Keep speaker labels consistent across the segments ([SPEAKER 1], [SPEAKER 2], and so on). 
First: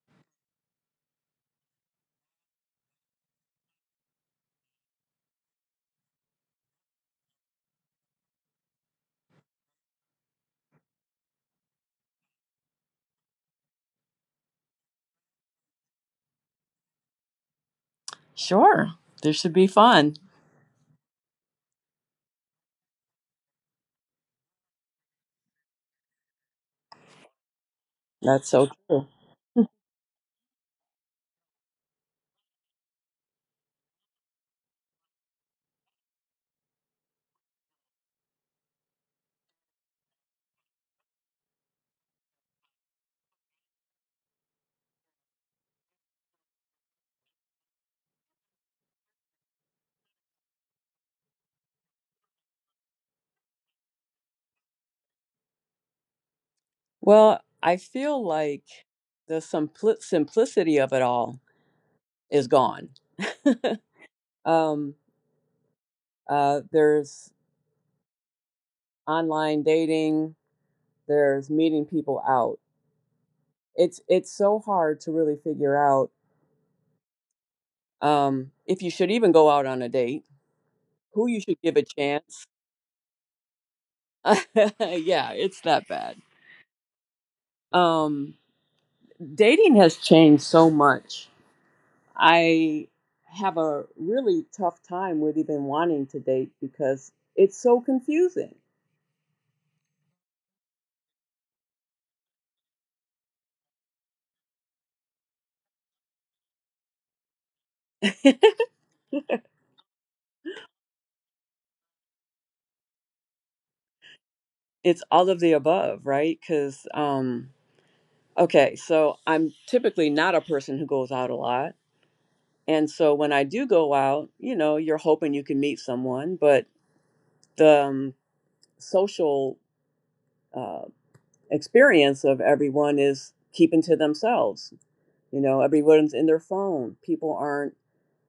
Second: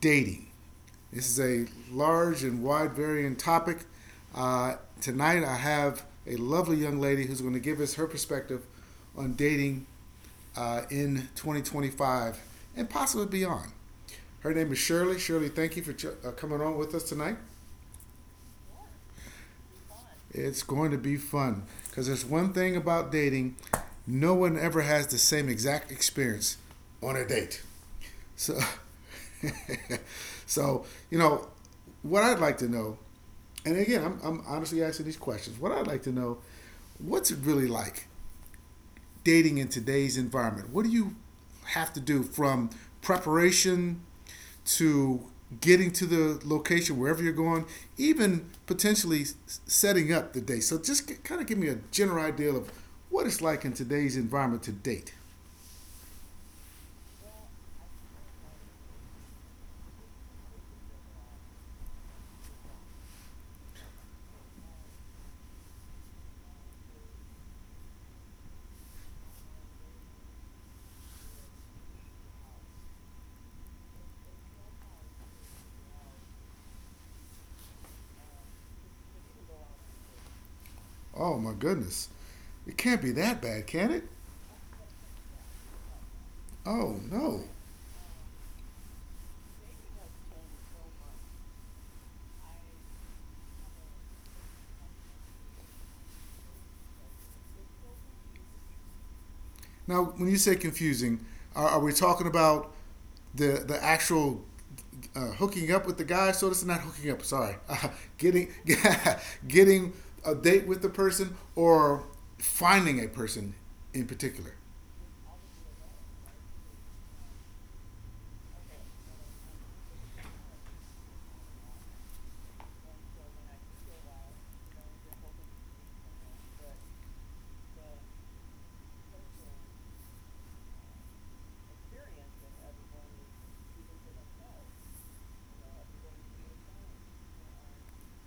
[SPEAKER 1] dating. This is a large and wide varying topic. Tonight, I have a lovely young lady who's going to give us her perspective on dating in 2025 and possibly beyond. Her name is Shirley. Shirley, thank you for coming on with us tonight.
[SPEAKER 2] Sure. This should be fun.
[SPEAKER 1] It's going to be fun because there's one thing about dating: no one ever has the same exact experience on a date.
[SPEAKER 2] That's
[SPEAKER 1] So,
[SPEAKER 2] so
[SPEAKER 1] so, what I'd like to know, and again, I'm honestly asking these questions. What I'd like to know, what's it really like dating in today's environment? What do you have to do from preparation to getting to the location wherever you're going, even potentially setting up the date? So just kind of give me a general idea of what it's like in today's environment to date.
[SPEAKER 2] well. I feel like the simplicity of it all is gone. um, there's online dating. There's meeting people out. It's so hard to really figure out, if you should even go out on a date. Who you
[SPEAKER 1] Oh my
[SPEAKER 2] should give a
[SPEAKER 1] goodness,
[SPEAKER 2] chance.
[SPEAKER 1] it can't be that bad, can it?
[SPEAKER 2] Yeah, it's that bad.
[SPEAKER 1] Oh no.
[SPEAKER 2] Um, Dating has changed so much. I have a really tough time with even wanting to date because it's so confusing.
[SPEAKER 1] Now, when you say confusing, are we talking about the actual hooking up with the guy? So this is not hooking up. Sorry, getting getting a date with the person or finding a person in particular.
[SPEAKER 2] It's all of the above, right? So I'm typically not a person who goes out a lot. And so when I do go out, you know, you're hoping you can meet someone, but the social uh, experience of everyone is keeping to themselves. You know, everyone's in their phone. People aren't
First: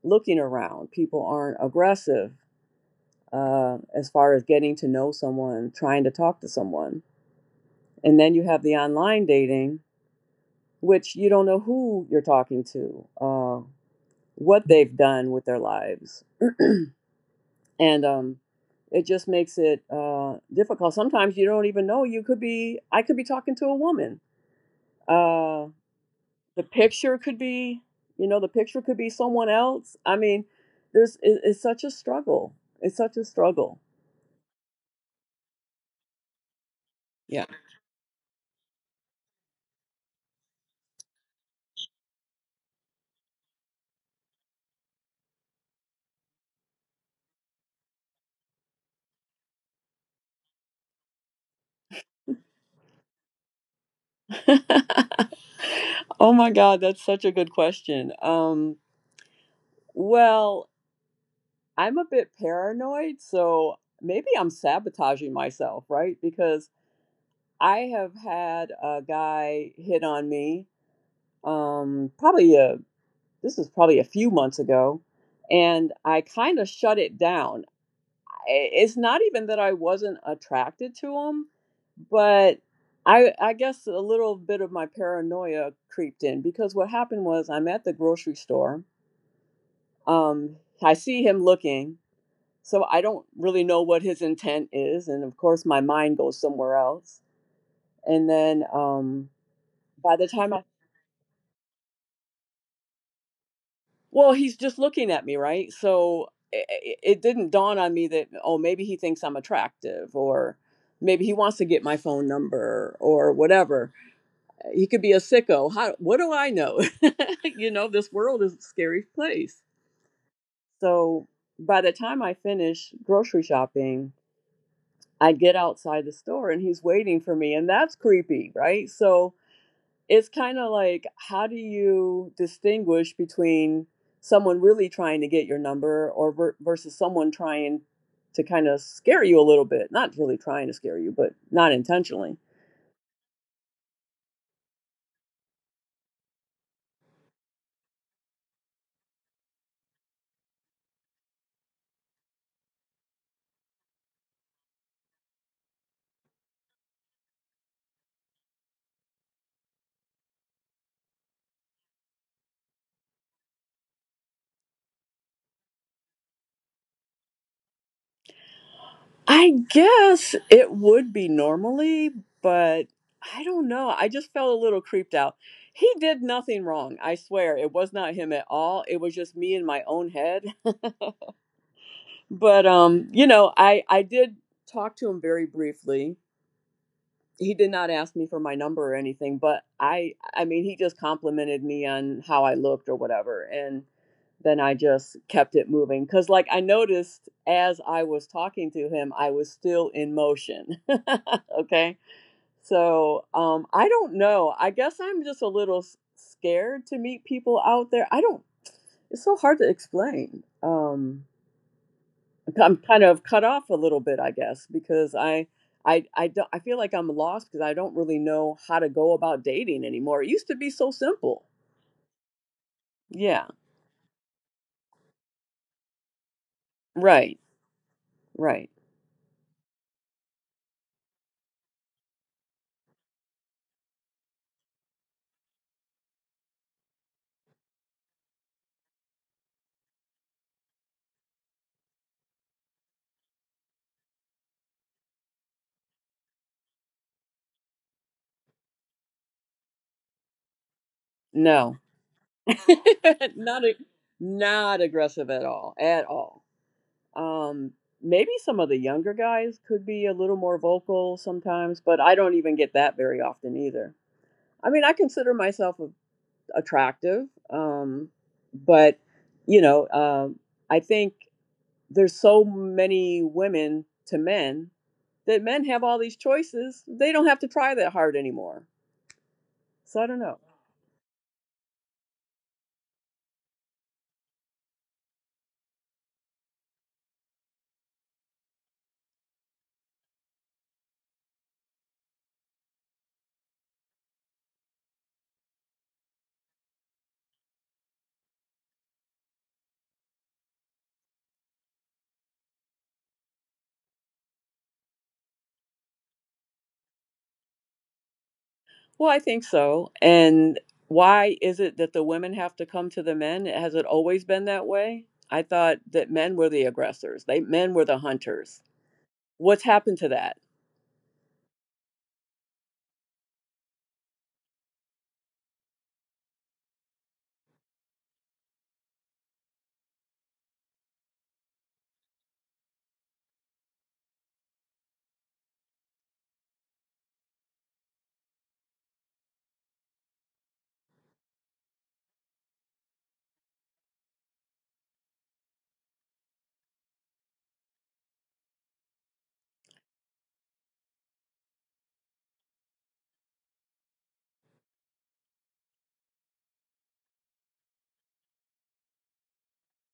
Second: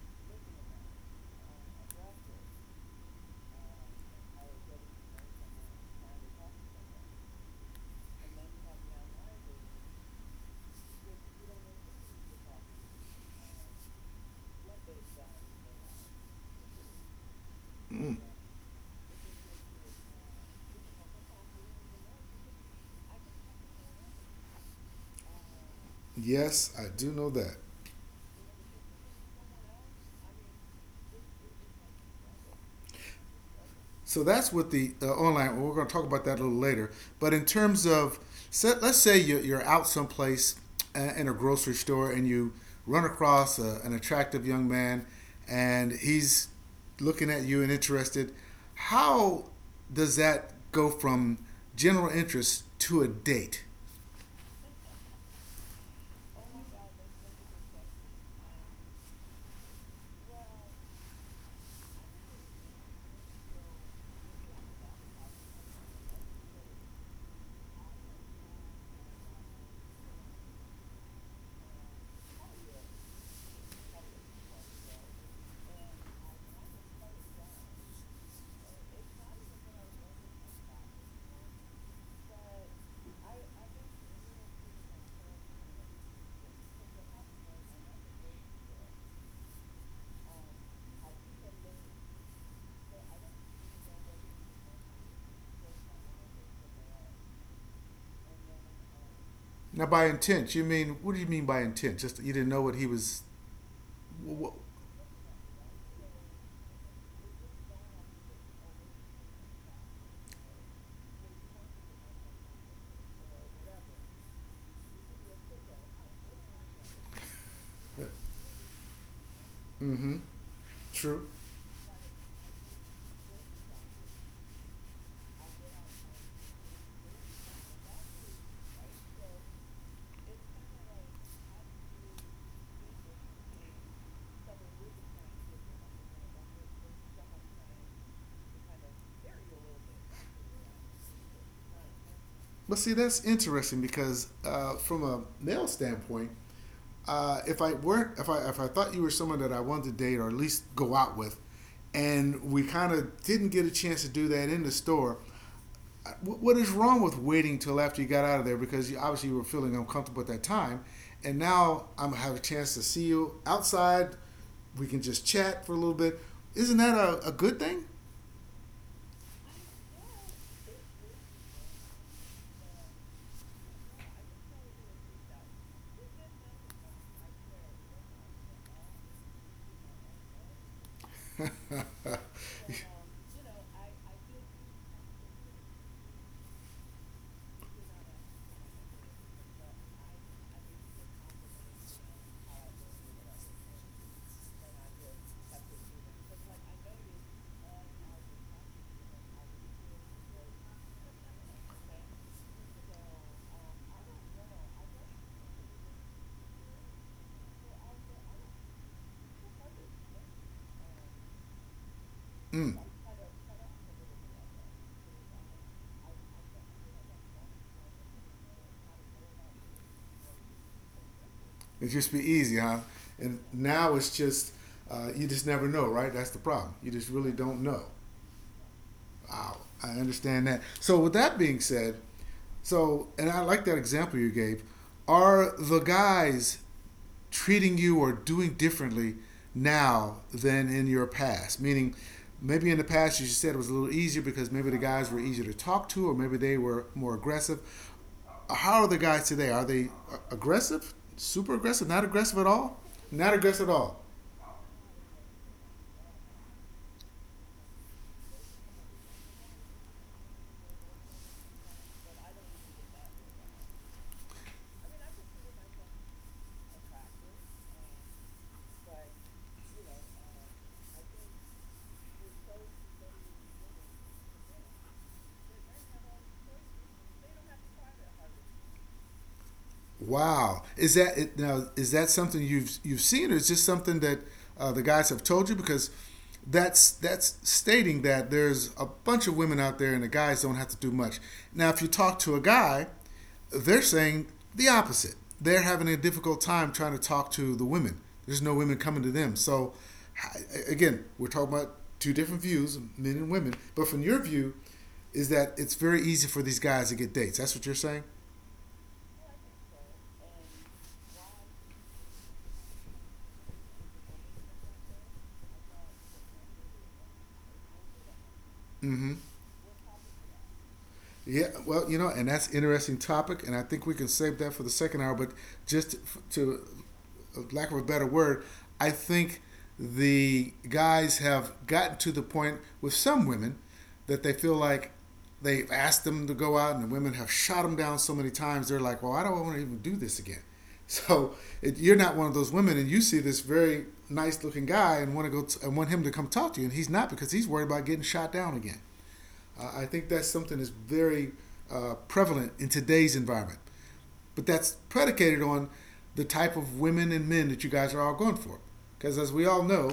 [SPEAKER 2] looking around. People aren't aggressive, as far as getting to know someone, trying to talk to someone. And then you have the online dating, which you don't know who you're talking to, what they've done with their lives. And it just makes it difficult. Sometimes you don't even know. I could be talking to a woman. Uh, the
[SPEAKER 1] Yes, I do
[SPEAKER 2] picture
[SPEAKER 1] know
[SPEAKER 2] could
[SPEAKER 1] that.
[SPEAKER 2] be, someone else. I mean, it's such a struggle. It's such a struggle.
[SPEAKER 1] So that's what the online. Well, we're going to talk about that a little later. But
[SPEAKER 2] Yeah.
[SPEAKER 1] in terms of, So let's say you're out someplace in a grocery store and you run across an attractive young man and he's looking at you and interested. How does that go from general interest to a date?
[SPEAKER 2] Oh my God, that's such a good question. Well, I'm a bit paranoid, so maybe I'm sabotaging myself, right? Because I have had a guy hit on me, um, probably a, this was probably a few months ago, and I kind of shut it down. It's not even that I wasn't attracted to him, but I guess a little bit of my paranoia creeped in because what happened was I'm at the grocery store. Um, I see him looking, so I don't really know what his intent is, and of course my mind goes somewhere else. And then
[SPEAKER 1] Now, by
[SPEAKER 2] by the time
[SPEAKER 1] intent,
[SPEAKER 2] I,
[SPEAKER 1] you mean what do you mean by intent? Just you didn't know what he was.
[SPEAKER 2] well,
[SPEAKER 1] What,
[SPEAKER 2] he's just looking at me, right? So it didn't dawn on me that, oh, maybe he thinks I'm attractive, or maybe he wants to get my phone number, or whatever. He could be a sicko. How? What do I know? You know, this world is a scary place. So
[SPEAKER 1] true.
[SPEAKER 2] by the time I finish grocery shopping, I get outside the store and he's waiting for me, and that's creepy, right? So it's kind of like, how do you distinguish between someone really trying to get your number, or versus someone trying to kind of scare you a little bit? Not really trying to scare you, but not intentionally.
[SPEAKER 1] But see, that's interesting because from a male standpoint if I weren't, if I thought you were someone that I wanted to date or at least go out with, and we kind of didn't get a chance to do that in the store, uh, what is wrong with waiting till after you got out of there? Because you obviously you were feeling uncomfortable at that time, and now I'm gonna have a chance to see you outside. We can just chat for a little bit. Isn't that a good thing?
[SPEAKER 2] I guess it would be normally, but I don't know. I just felt a little creeped out. He did nothing wrong. I swear it was not him at all. It was just me in my own head. But I did talk to him very briefly. He did not ask me for my number or anything, but I mean, he just complimented me on how I looked or whatever, and then I just kept it moving, because, like, I noticed as I was talking to him I was still in motion. Okay, so I don't know, I guess I'm just a little scared to meet people out there. I don't, it's so hard to explain. I'm
[SPEAKER 1] mm,
[SPEAKER 2] kind of cut off a little bit, I guess, because I don't I feel like I'm lost because I don't really know how to go about dating anymore. It used to be so simple.
[SPEAKER 1] it used to be easy, huh? And
[SPEAKER 2] Yeah.
[SPEAKER 1] now it's just you just never know, right? That's the problem. You just really
[SPEAKER 2] Right.
[SPEAKER 1] don't know.
[SPEAKER 2] Right.
[SPEAKER 1] Wow, I understand that. So with that being said, so and I like that example you gave. Are the guys treating you or doing differently now than in your past? Meaning, maybe in the past you said it was a little easier because maybe the guys were easier to talk to, or maybe they were more aggressive. How are the guys today? Are they aggressive? Super
[SPEAKER 2] No.
[SPEAKER 1] aggressive? Not aggressive at all? Not
[SPEAKER 2] not
[SPEAKER 1] aggressive
[SPEAKER 2] a,
[SPEAKER 1] at all.
[SPEAKER 2] not aggressive at all. At all. Um Maybe some of the younger guys could be a little more vocal sometimes, but I don't even get that very often either. I mean, I consider myself attractive, but, I think there's so many women to men that men have all these choices. They don't have to try that hard anymore. So I don't know.
[SPEAKER 1] Wow, is that now? Is that something you've seen, or is just something that the guys have told you? Because that's stating that there's a bunch of women out there, and the guys don't have to do much. Now, if you talk to a guy, they're saying the opposite. They're having a difficult time trying to talk to the women. There's no women coming to them. So, again, we're talking about two different views, men and women. But from your view, is that it's very easy for these guys to get dates? That's what you're saying.
[SPEAKER 2] Well, I think so. And why is it that the women have to come to the men? Has it always been that way? I thought that men were the aggressors. They Men were the hunters. What's happened to that?
[SPEAKER 1] Yeah, well, you know, and that's an interesting topic, and I think we can save that for the second hour. But just to, lack of a better word, I think the guys have gotten to the point with some women that they feel like they've asked them to go out, and the women have shot them down so many times. They're like, "Well, I don't want to even do this again." So it, you're not one of those women, and you see this very nice-looking guy and want to go and want him to come talk to you, and he's not because he's worried about getting shot down again. I think that's something that's very prevalent in today's environment. But that's predicated on the type of women and men that you guys are all going for. Because as we all know,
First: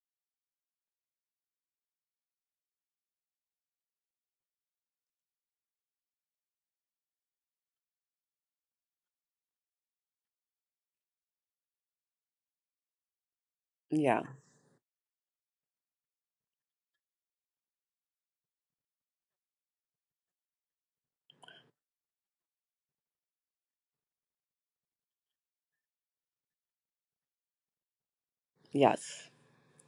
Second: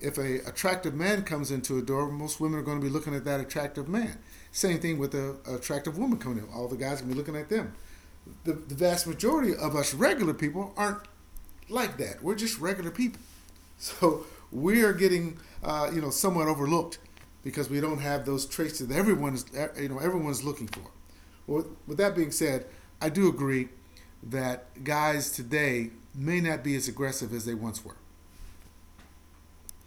[SPEAKER 1] if an attractive man comes into a door, most women are going to be looking at that attractive man. Same thing with an attractive woman coming in. All the guys are going to be looking at them. The vast majority of us regular people aren't like that. We're just regular people.
[SPEAKER 2] Yeah.
[SPEAKER 1] So we are getting, you know, somewhat overlooked because we don't have those traits that everyone's, you know, everyone's looking for. Well, with that being said, I do agree that guys today may not be as aggressive as they once were,
[SPEAKER 2] Yes.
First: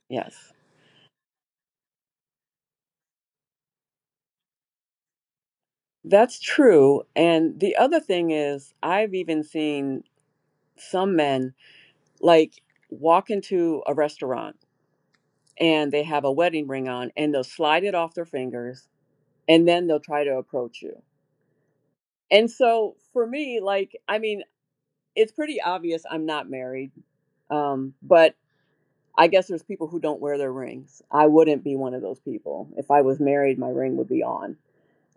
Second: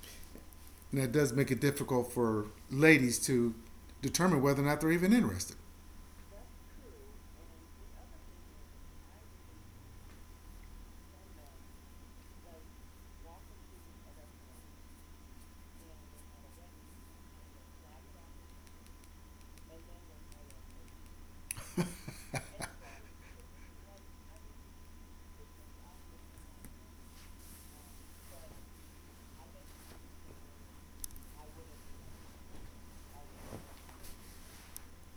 [SPEAKER 2] Yes.
[SPEAKER 1] and that does make it difficult for ladies to determine whether or not they're even interested.
[SPEAKER 2] That's true. And the other thing is I've even seen some men, like, walk into a restaurant, and they have a wedding ring on, and they'll slide it off their fingers, and then they'll try to approach you. And so, for me, like, I mean, it's pretty obvious I'm not married, but I guess there's people who don't wear their rings. I wouldn't be one of those people. If I was married, my ring would be on.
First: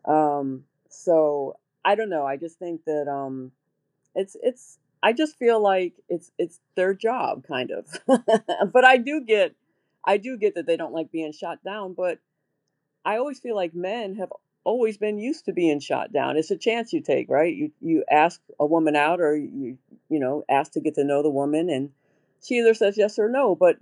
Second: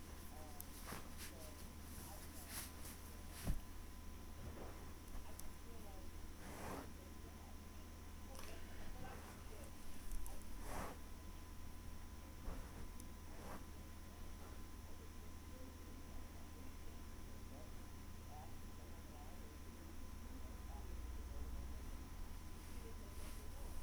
[SPEAKER 2] Um, so I don't know. I just think that it's it's. I just feel like it's their job, kind of. But I do get that they don't like being shot down. But I always feel like men have always been used to being shot down. It's a chance you take, right? You ask a woman out, or you know, ask to get to know the woman, and she either says yes or no. But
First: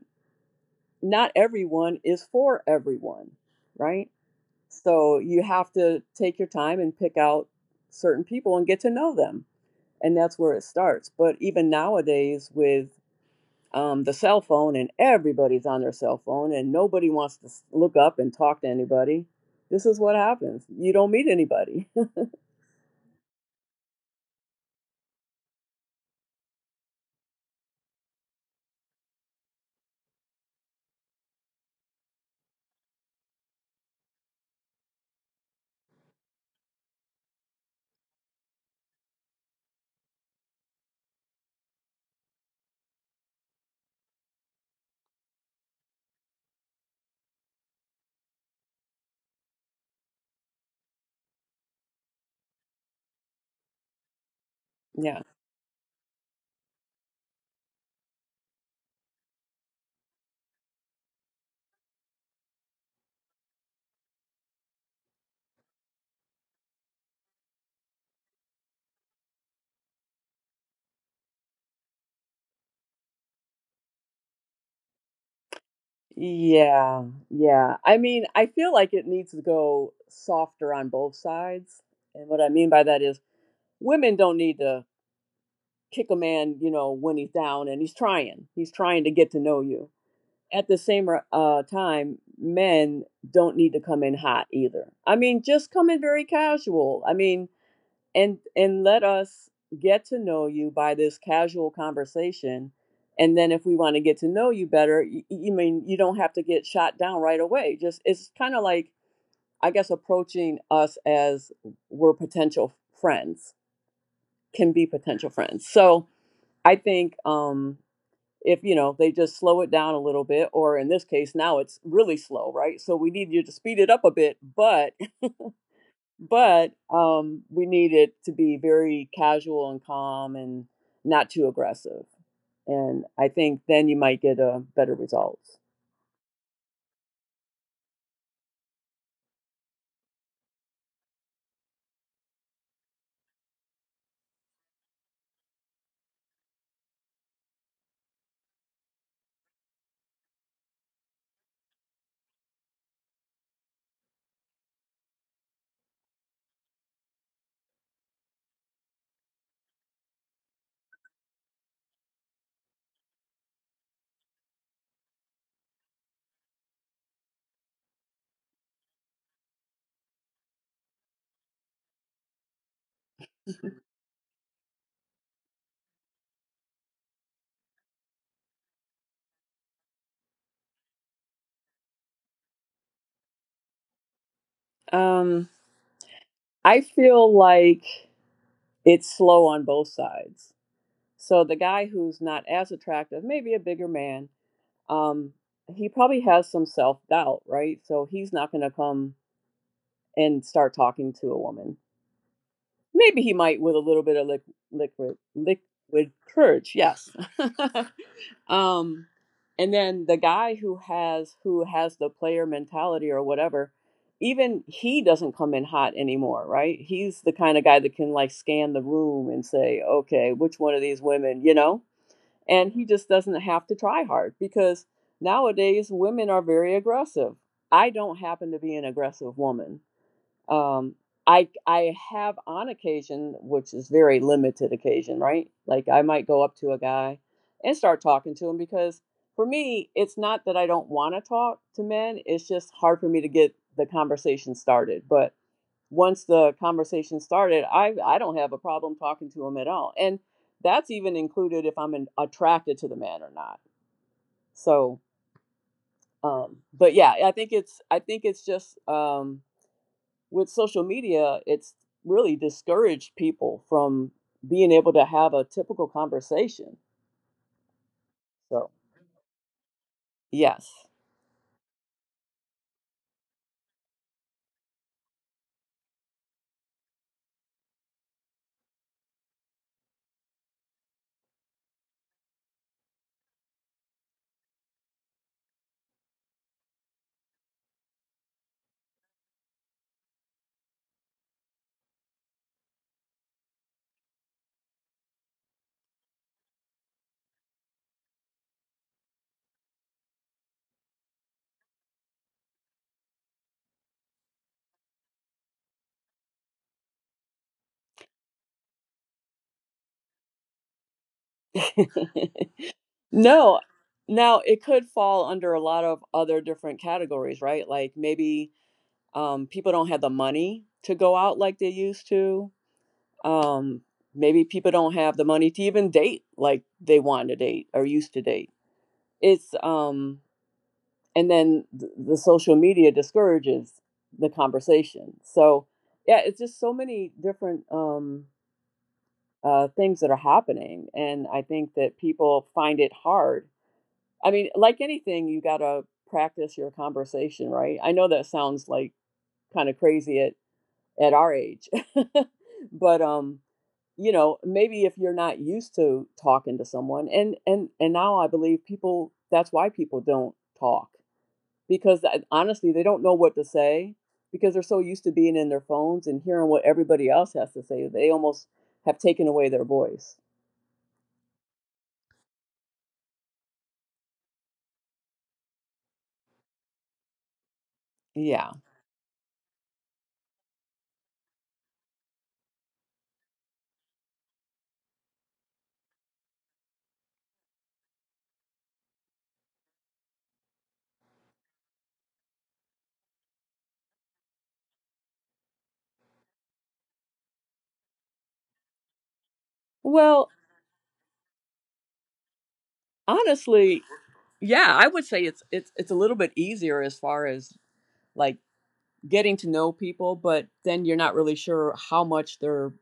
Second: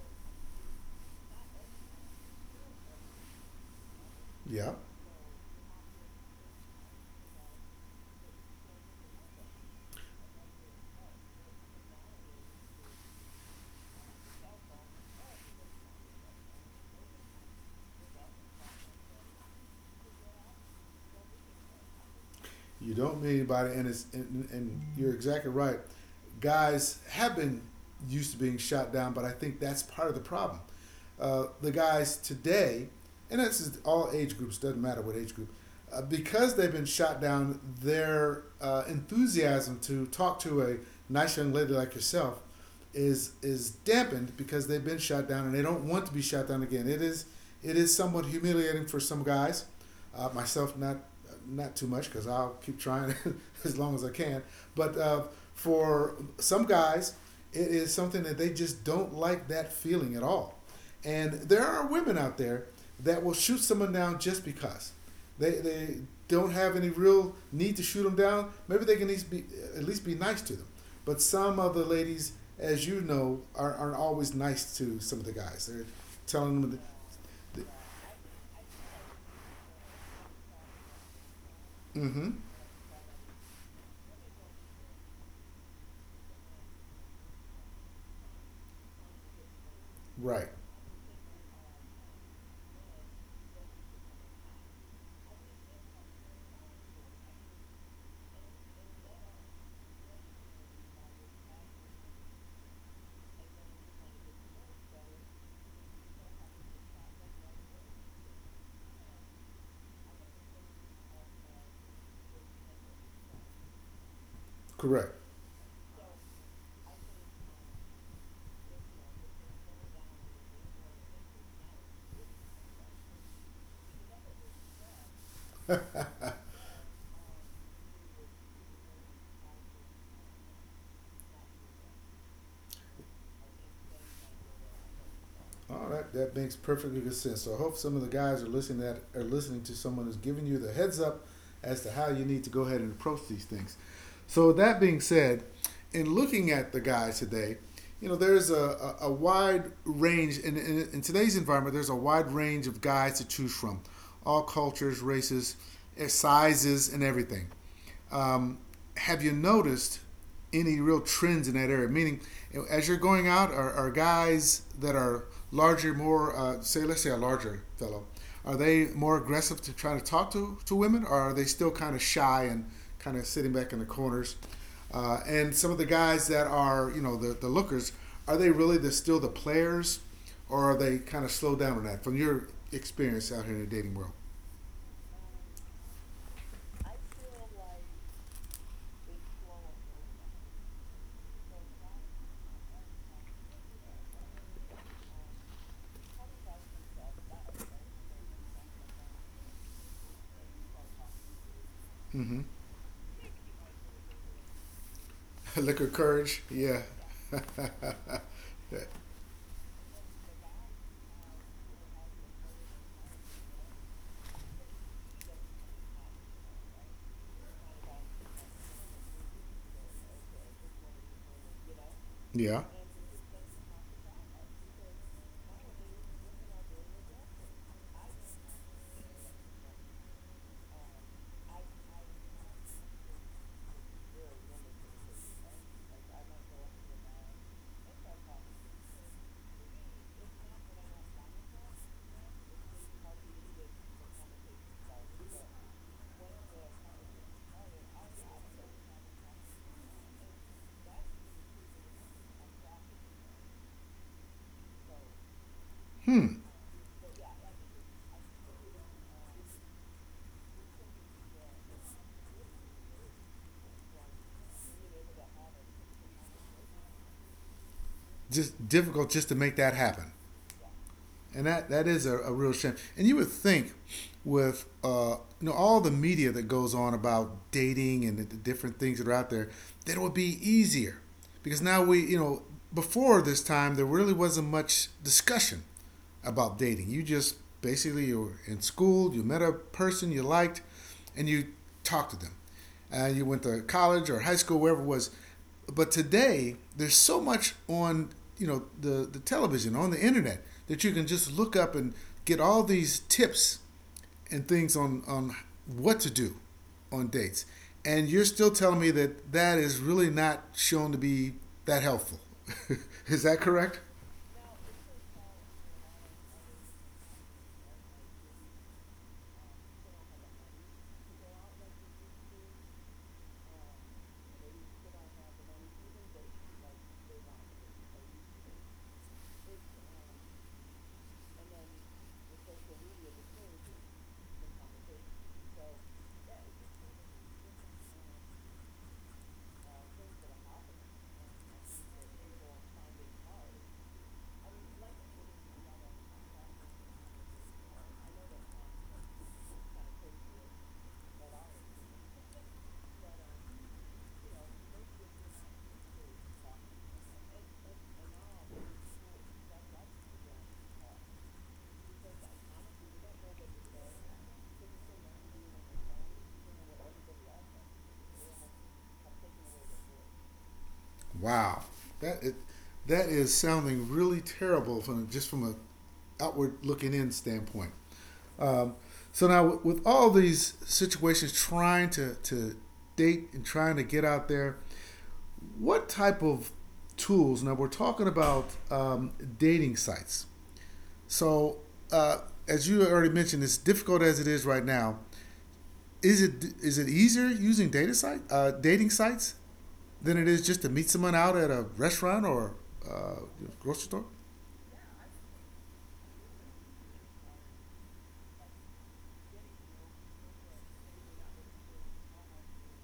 [SPEAKER 2] not everyone is for everyone, right?
[SPEAKER 1] Yeah.
[SPEAKER 2] So you have to take your time and pick out certain people and get to know them, and that's where it starts. But even nowadays, with, the cell phone, and everybody's on their cell phone, and nobody wants to look up and talk to anybody. This is what happens. You don't meet anybody.
[SPEAKER 1] You don't meet anybody, and and you're exactly right. Guys have been used to being shot down, but I think that's part of the problem. The guys today, and this is all age groups, doesn't matter what age group, because they've been shot down, their enthusiasm to talk to a nice young lady like yourself is dampened because they've been shot down and they don't want to be shot down again. It is somewhat humiliating for some guys, myself not too much because I'll keep trying as long as I can. But
[SPEAKER 2] Yeah.
[SPEAKER 1] for some guys, it is something that they just don't like that feeling at all. And there are women out there that will shoot someone down just because they don't have any real need to shoot them down. Maybe they can at least be nice to them. But some of the ladies, as you know, aren't always nice to some of the guys. They're telling them,
[SPEAKER 2] Yeah. Yeah. I mean, I feel like it needs to go softer on both sides. And
[SPEAKER 1] mm-hmm,
[SPEAKER 2] what I mean by that is women don't need to kick a man, you know, when he's down and he's trying. He's trying to get to know you.
[SPEAKER 1] right,
[SPEAKER 2] At the same, time, men don't need to come in hot either. I mean, just come in very casual. I mean, and let us get to know you by this casual conversation. And then if we want to get to know you better, you mean you don't have to get shot down right away. Just, it's kind of like, I guess, approaching us as we're potential friends can be
[SPEAKER 1] correct.
[SPEAKER 2] potential friends. So I think, if you know, they just slow it down a little bit, or in this case now it's really slow, right? So we need you to speed it up a bit, but we need it to be very casual and calm and not too aggressive, and I think then you might get a better results.
[SPEAKER 1] All right, that makes perfectly good sense. So I hope some of the guys are listening that are listening to someone who's giving you the heads up as to how you need to go ahead and approach these things. So that being said, in looking at the guys today, you know there's a wide range in today's environment. There's a wide range of guys to choose from, all cultures, races, sizes, and everything. Um, have you noticed any real trends in that area? Meaning, you know, as you're going out, are guys that are larger, more say, let's say a larger fellow, are they more aggressive to trying to talk to women, or are they still kind of shy and kind of sitting back in the corners? And some of the guys that are, you know, the lookers, are they really the, still the players, or are they kind of slowed down on that from your experience out here in the dating world?
[SPEAKER 2] um I feel like it's slow on both sides. So the guy who's not as attractive, maybe a bigger man, um he probably has some self-doubt, right? So he's not going to come and start talking to a woman.
[SPEAKER 1] Mm-hmm.
[SPEAKER 2] Maybe he might with a little bit of lic- liquid
[SPEAKER 1] Liquid
[SPEAKER 2] liquid
[SPEAKER 1] courage.
[SPEAKER 2] courage,
[SPEAKER 1] Yeah.
[SPEAKER 2] yes. um and then the guy who has the player mentality or whatever, even he doesn't come in hot anymore, right? He's the kind of guy that can, like, scan the room and say, okay, which one of these women, you know.
[SPEAKER 1] Yeah.
[SPEAKER 2] And he just doesn't have to try hard because nowadays women are very aggressive. I don't happen to be an aggressive woman. Um, I have, on occasion, which is very limited occasion, right? Like, I might go up to a guy and start talking to him, because, for me, it's not that I don't want to talk to men. It's just hard for me to get the conversation started. But once the conversation started, I don't have a problem talking to him at all, and that's even included if attracted to the man or not. So, I think it's just, with social media, it's really discouraged people from being able to have a typical conversation.
[SPEAKER 1] Just
[SPEAKER 2] So
[SPEAKER 1] difficult just to make that happen.
[SPEAKER 2] yes.
[SPEAKER 1] And that is a real shame. And you would think with you know all the media that goes on about dating and the different things that are out there, that it would be easier. Because now we, you know, before this time, there really wasn't much discussion about dating. You just basically you were in school, you met a person you liked, and you talked to them. Uh, you went to college or high school, wherever it was. But today, there's so much on you know the television, on the internet, that you can just look up and get all these tips and things on what to do on dates. And you're still telling me that that is really not shown to be that helpful. Is that
[SPEAKER 2] No.
[SPEAKER 1] correct?
[SPEAKER 2] Now it could fall under a lot of other different categories, right? Like, maybe, people don't have the money to go out like they used to. Um, Maybe people don't have the money to even date like they want to date or used to date. It's And then the social media discourages the conversation. So, yeah, it's just so many different, things that are happening, and I think that people find it hard. I mean, like anything, you gotta practice your conversation, right? I know that sounds like kind of crazy at our age. But, you know, maybe if you're not used to talking to someone, and now I believe people, that's why people don't talk, because honestly they don't know what to say, because they're so used to being in their phones and hearing what everybody else has to say. They almost have taken away their voice.
[SPEAKER 1] Wow, that it, that is sounding really terrible from just from a outward looking in standpoint.
[SPEAKER 2] Yeah.
[SPEAKER 1] Um, so now with all these situations, trying to date and trying to get out there, what type of tools? Now we're talking about dating sites. So uh, as you already mentioned, as difficult as it is right now, is it easier using data site dating sites than it
[SPEAKER 2] Well,
[SPEAKER 1] is just to meet someone out at a restaurant or uh, grocery
[SPEAKER 2] honestly,
[SPEAKER 1] store.
[SPEAKER 2] yeah, I would say it's a little bit easier as far as like getting to know people, but then you're not really sure how much they're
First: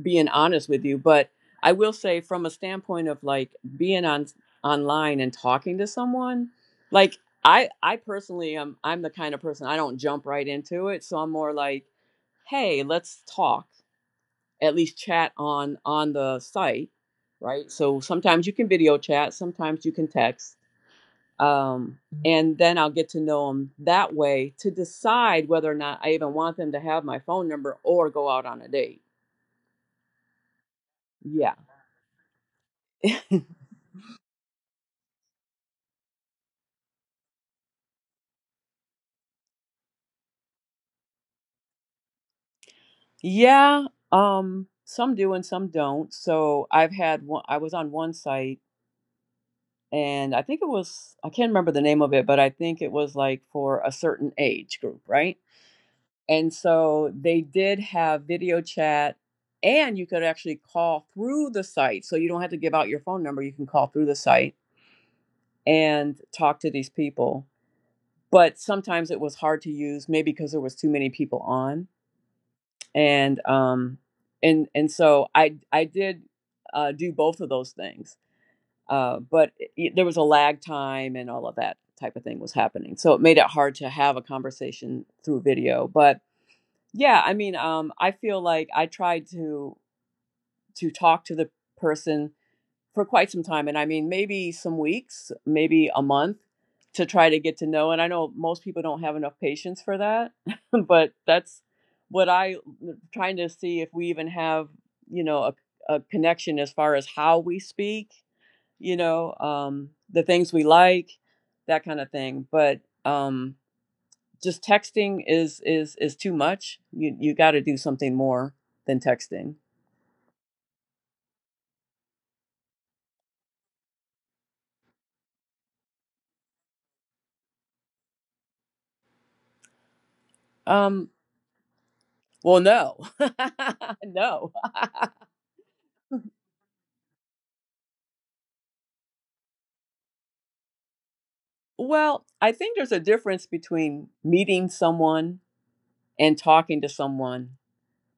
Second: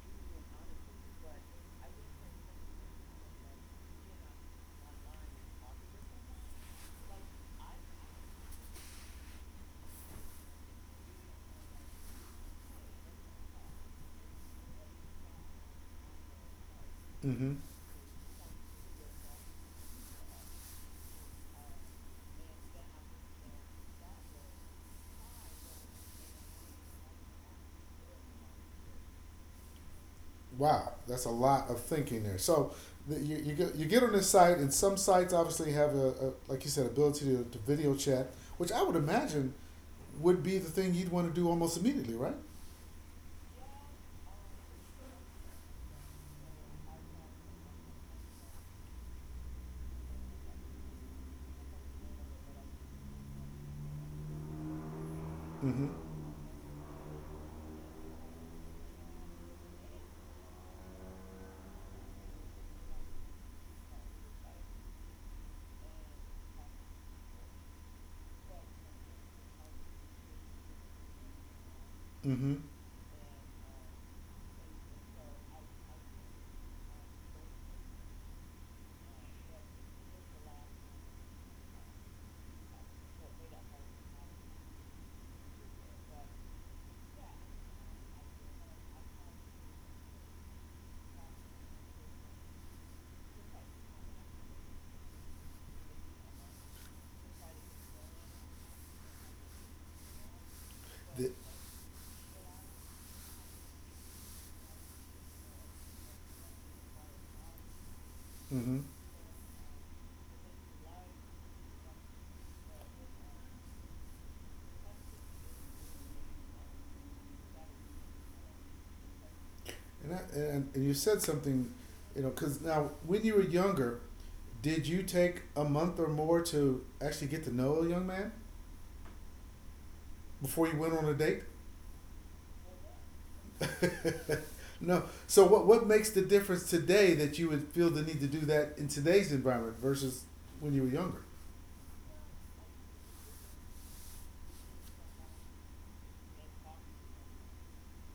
[SPEAKER 2] being honest with you. But I will say from a standpoint of like being on online and talking to someone, like I personally am I'm the kind of person I don't jump right into it, so I'm more like, hey, let's talk, at least chat on the site,
[SPEAKER 1] Mm-hmm.
[SPEAKER 2] right? So sometimes you can video chat, sometimes you can text. Um, and then I'll get to know them that way to decide whether or not I even want them to have my phone number or go out on a date.
[SPEAKER 1] Wow, that's a
[SPEAKER 2] Yeah.
[SPEAKER 1] lot of thinking there. So you, you get on this site, and some sites obviously have a like you said ability to video chat, which I would imagine would be the thing you'd want to do almost immediately, right?
[SPEAKER 2] Yeah, some do and some don't. So I've had one, I was on one site, and I think it was, I can't remember the name of it, but I think it was like for a certain age group, right?
[SPEAKER 1] Mm-hmm.
[SPEAKER 2] And so they did have video chat, and you could actually call through the site. So you don't have to give out your phone number. You can call through the site and talk to these people. But sometimes it was hard to use, maybe because there was too many people on.
[SPEAKER 1] Mm-hmm.
[SPEAKER 2] And and so I did do both of those things. But it, there was a lag time and all of that type of thing was happening, so it made it hard to have a conversation through video. But yeah, I mean, I feel like I tried to talk to the person for quite some time. And I mean, maybe some weeks, maybe a month, to try to get to know. And I know most people don't have enough patience for that, but
[SPEAKER 1] The,
[SPEAKER 2] that's what I trying to see if we even have, you know, a connection as far as how we speak,
[SPEAKER 1] mm-hmm.
[SPEAKER 2] you know, the things we like, that kind of thing. But just texting is too much. You got to do something more than texting.
[SPEAKER 1] And, I, and you said something, because now when you were younger, did you take a month or more to actually get to know a young man before you went on
[SPEAKER 2] Um,
[SPEAKER 1] a date?
[SPEAKER 2] well, no, no.
[SPEAKER 1] No. So what makes the difference today that you would feel the need to do that in today's environment versus when you were younger?
[SPEAKER 2] Well, I think there's a difference between meeting someone and talking to someone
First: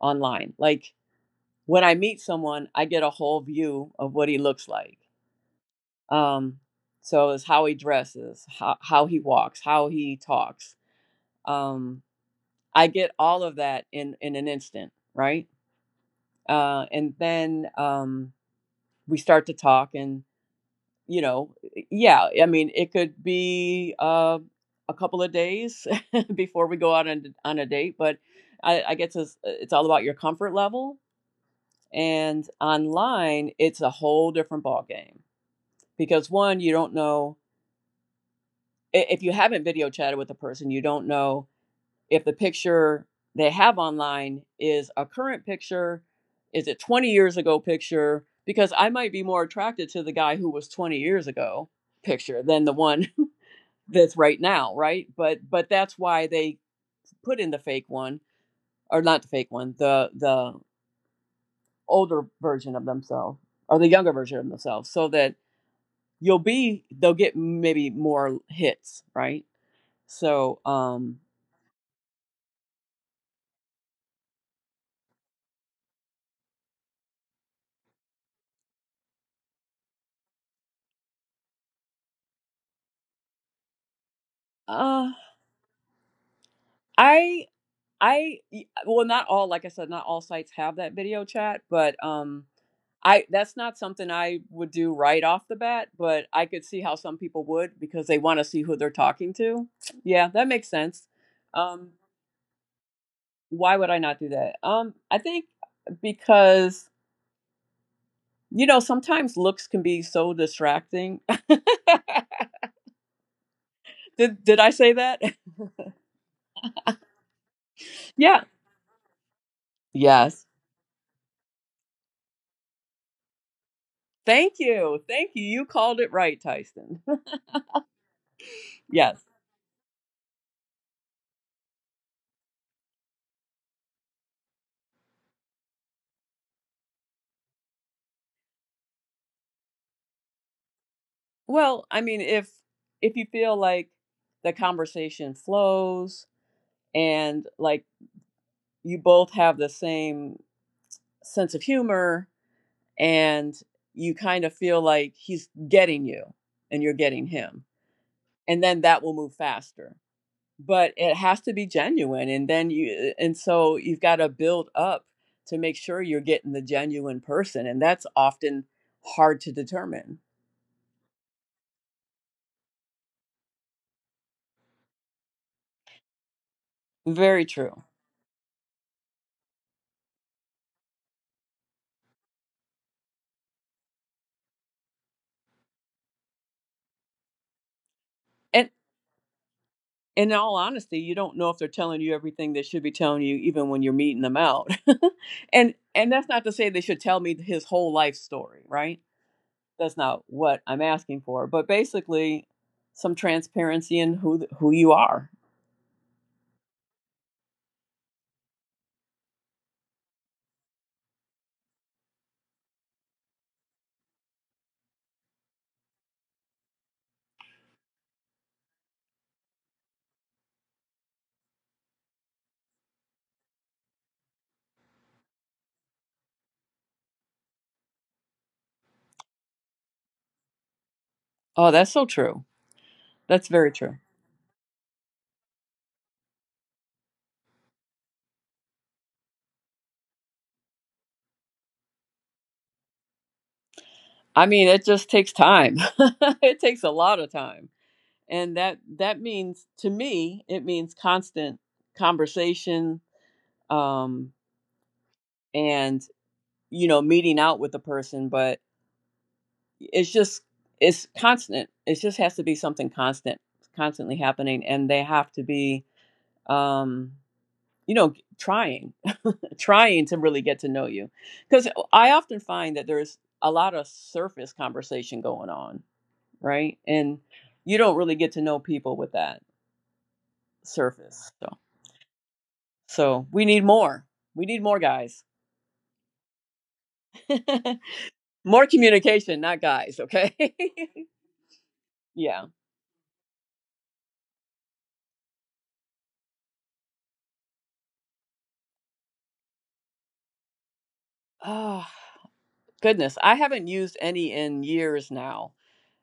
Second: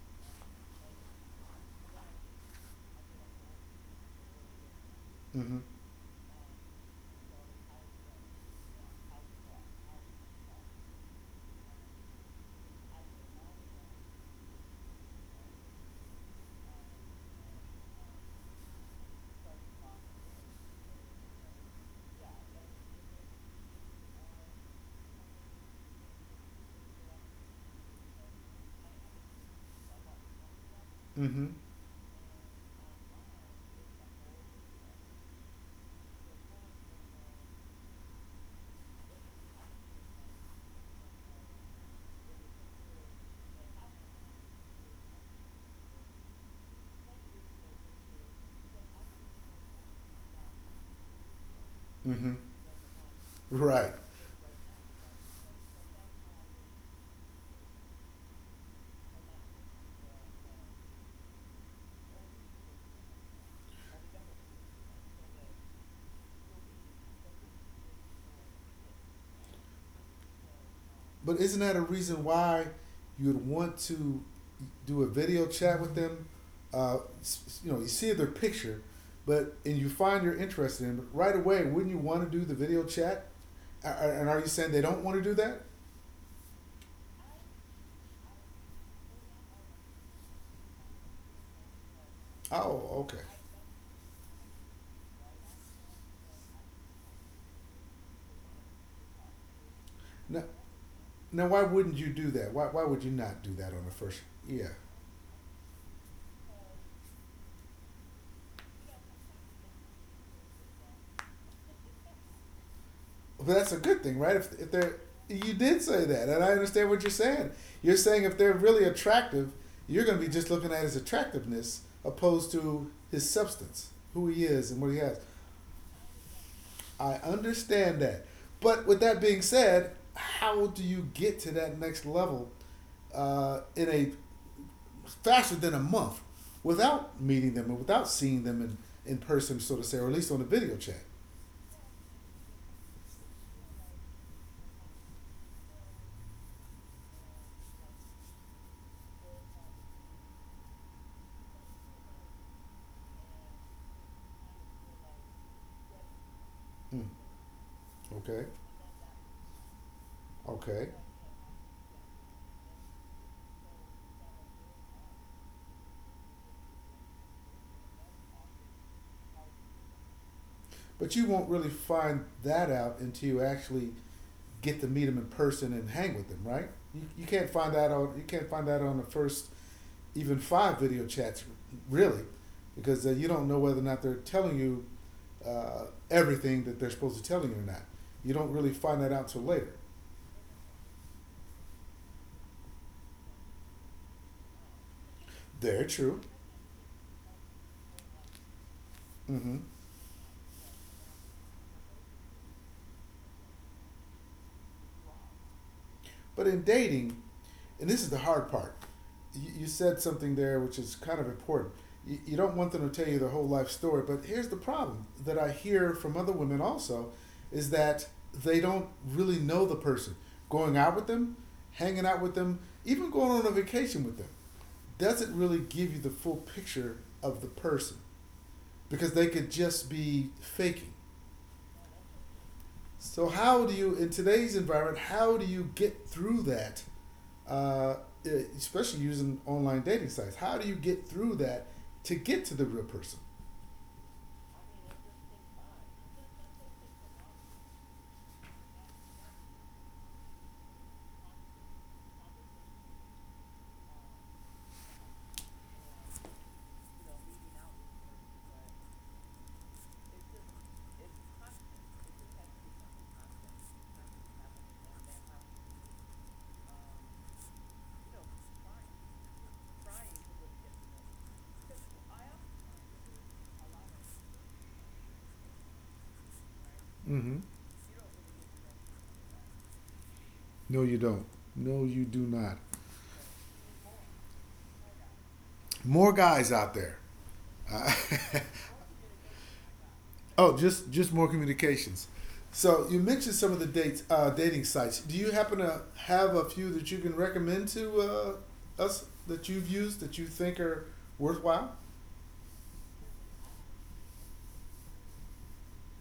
[SPEAKER 2] online. Like when I meet someone, I get a whole view of what he looks like.
[SPEAKER 1] Mm-hmm.
[SPEAKER 2] Um, so it's how he dresses, how he walks, how he talks. Um, I get all of that in an instant, right? And then we start to talk, and you know, yeah, I mean, it could be a couple of days before we go out on a date. But I guess it's all about your comfort level.
[SPEAKER 1] Mm-hmm.
[SPEAKER 2] And online, it's a whole different ballgame, because one, you don't know if you haven't video chatted with a person, you don't know if the picture they have online is a current picture, is it 20 years ago picture? Because I might be more attracted to the guy who was 20 years ago
[SPEAKER 1] Mm-hmm.
[SPEAKER 2] picture than the one
[SPEAKER 1] Right.
[SPEAKER 2] that's right now, right? But that's why they put in the fake one, or not the fake one, the older version of themselves or the younger version of themselves, so that you'll be they'll get maybe more hits, right? So
[SPEAKER 1] But isn't that a reason why you'd want to do a video chat with them? Uh, you see their picture, but and you find you're interested in them right away. Wouldn't you want to do the video chat? And are you saying they don't
[SPEAKER 2] uh
[SPEAKER 1] want to do that?
[SPEAKER 2] I I well, not all, like I said, not all sites have that video chat. But
[SPEAKER 1] Oh, okay.
[SPEAKER 2] I, that's not something I would do right off the bat, but I could see how some people would because they want to see who they're talking to. Yeah,
[SPEAKER 1] No,
[SPEAKER 2] that makes sense.
[SPEAKER 1] Now, why
[SPEAKER 2] Um,
[SPEAKER 1] wouldn't you do that? Why would you not do that
[SPEAKER 2] why
[SPEAKER 1] on
[SPEAKER 2] would
[SPEAKER 1] the
[SPEAKER 2] I not
[SPEAKER 1] first?
[SPEAKER 2] do that?
[SPEAKER 1] Yeah,
[SPEAKER 2] I think because you know sometimes looks can be so distracting.
[SPEAKER 1] but that's a good thing, right? If
[SPEAKER 2] Did I
[SPEAKER 1] if
[SPEAKER 2] say
[SPEAKER 1] they're
[SPEAKER 2] that?
[SPEAKER 1] you did say that, and I understand what you're saying. You're saying if
[SPEAKER 2] yeah.
[SPEAKER 1] they're really attractive, you're going to be
[SPEAKER 2] Yes.
[SPEAKER 1] just looking at his attractiveness opposed to his substance, who he
[SPEAKER 2] Thank
[SPEAKER 1] is, and what he
[SPEAKER 2] you.
[SPEAKER 1] has.
[SPEAKER 2] Thank you. You called it right, Tyson.
[SPEAKER 1] I understand that, but with
[SPEAKER 2] yes.
[SPEAKER 1] that being said, how do you get to that next level in a faster than a month without meeting them and without seeing them in person, so to say, or at least on a video chat?
[SPEAKER 2] Well, I mean, if you feel like the conversation flows, and like you both have the same sense of humor, and you kind of feel like he's getting you and you're
[SPEAKER 1] Mm.
[SPEAKER 2] getting him,
[SPEAKER 1] Okay,
[SPEAKER 2] and then that will move faster. But
[SPEAKER 1] okay.
[SPEAKER 2] it has to be genuine, and then you and so you've got to build up to make sure you're getting the genuine person, and that's often hard to determine.
[SPEAKER 1] But you won't really find that out until you actually get to meet them in person and hang with them, right? You
[SPEAKER 2] Very
[SPEAKER 1] can't find
[SPEAKER 2] true.
[SPEAKER 1] that out. You can't find that on the first even five video chats, really, because you don't know whether or not they're telling you everything that they're supposed to tell you or not. You don't
[SPEAKER 2] And
[SPEAKER 1] really find that out till later.
[SPEAKER 2] in all honesty, you don't know if they're telling you everything they should be telling you, even when you're meeting them out.
[SPEAKER 1] They're
[SPEAKER 2] And
[SPEAKER 1] true.
[SPEAKER 2] that's not to say they should tell me his whole life story, right?
[SPEAKER 1] Mm-hmm.
[SPEAKER 2] That's not what I'm asking for. But basically, some transparency in who you are.
[SPEAKER 1] But in dating, and this is the hard part, you said something there which is kind of important. You don't want them to tell you their whole life story, but here's the problem that I hear from other women also is that they don't really know the person. Going out with them, hanging out with them, even going on a vacation with them doesn't really give you the full picture of the person because they could just be faking.
[SPEAKER 2] Oh, that's so true.
[SPEAKER 1] So
[SPEAKER 2] That's
[SPEAKER 1] how
[SPEAKER 2] very
[SPEAKER 1] do you
[SPEAKER 2] true.
[SPEAKER 1] in today's environment? How do you get through that? Uh, especially using online dating sites. How do you get through that to get to the real person?
[SPEAKER 2] I mean, it just takes time. it takes a lot of time, and that that means to me, it means constant conversation, um, and you know meeting out with the person. But it's just it's constant, it just has to be something constant constantly happening, and they have to be, um you know, trying, trying to really get to know you. Because I often find that there's a lot of surface conversation going on, right? And
[SPEAKER 1] Mm-hmm.
[SPEAKER 2] you don't really get to know people with that
[SPEAKER 1] No, you don't.
[SPEAKER 2] surface. So
[SPEAKER 1] No, you do not.
[SPEAKER 2] so we need more, we need more guys.
[SPEAKER 1] More guys out there. Uh,
[SPEAKER 2] more communication, not guys, okay.
[SPEAKER 1] oh, just more communications.
[SPEAKER 2] yeah.
[SPEAKER 1] So you mentioned some of the dates, dating sites. Do you happen to have a few that you can recommend to us that you've used that you think are worthwhile?
[SPEAKER 2] Oh, goodness, I haven't used any in years now.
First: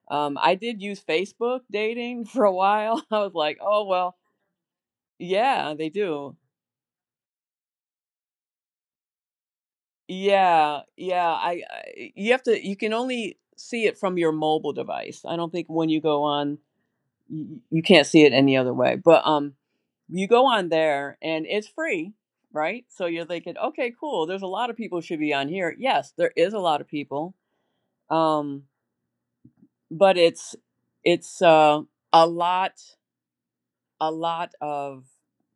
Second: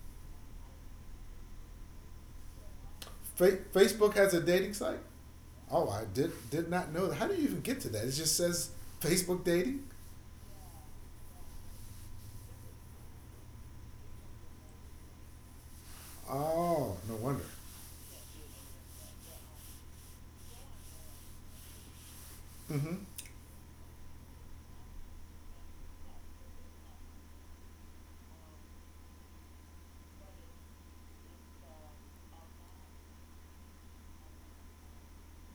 [SPEAKER 2] I did use Facebook dating for a while. I was like,
[SPEAKER 1] Fa-
[SPEAKER 2] oh,
[SPEAKER 1] Facebook
[SPEAKER 2] well,
[SPEAKER 1] has a dating site.
[SPEAKER 2] yeah,
[SPEAKER 1] Oh,
[SPEAKER 2] they
[SPEAKER 1] I did
[SPEAKER 2] do.
[SPEAKER 1] did not know that. How do you even get to that? It just says Facebook dating.
[SPEAKER 2] Yeah, yeah. I you have to, you can only see it from your mobile device. I don't think when you go on
[SPEAKER 1] Oh, no wonder.
[SPEAKER 2] you, you can't see it any other way. But you go on there and it's free, right?
[SPEAKER 1] Mm-hmm.
[SPEAKER 2] So you're thinking, okay, cool. There's a lot of people who should be on here. Yes, there is a lot of people. Um but it's a lot, a lot of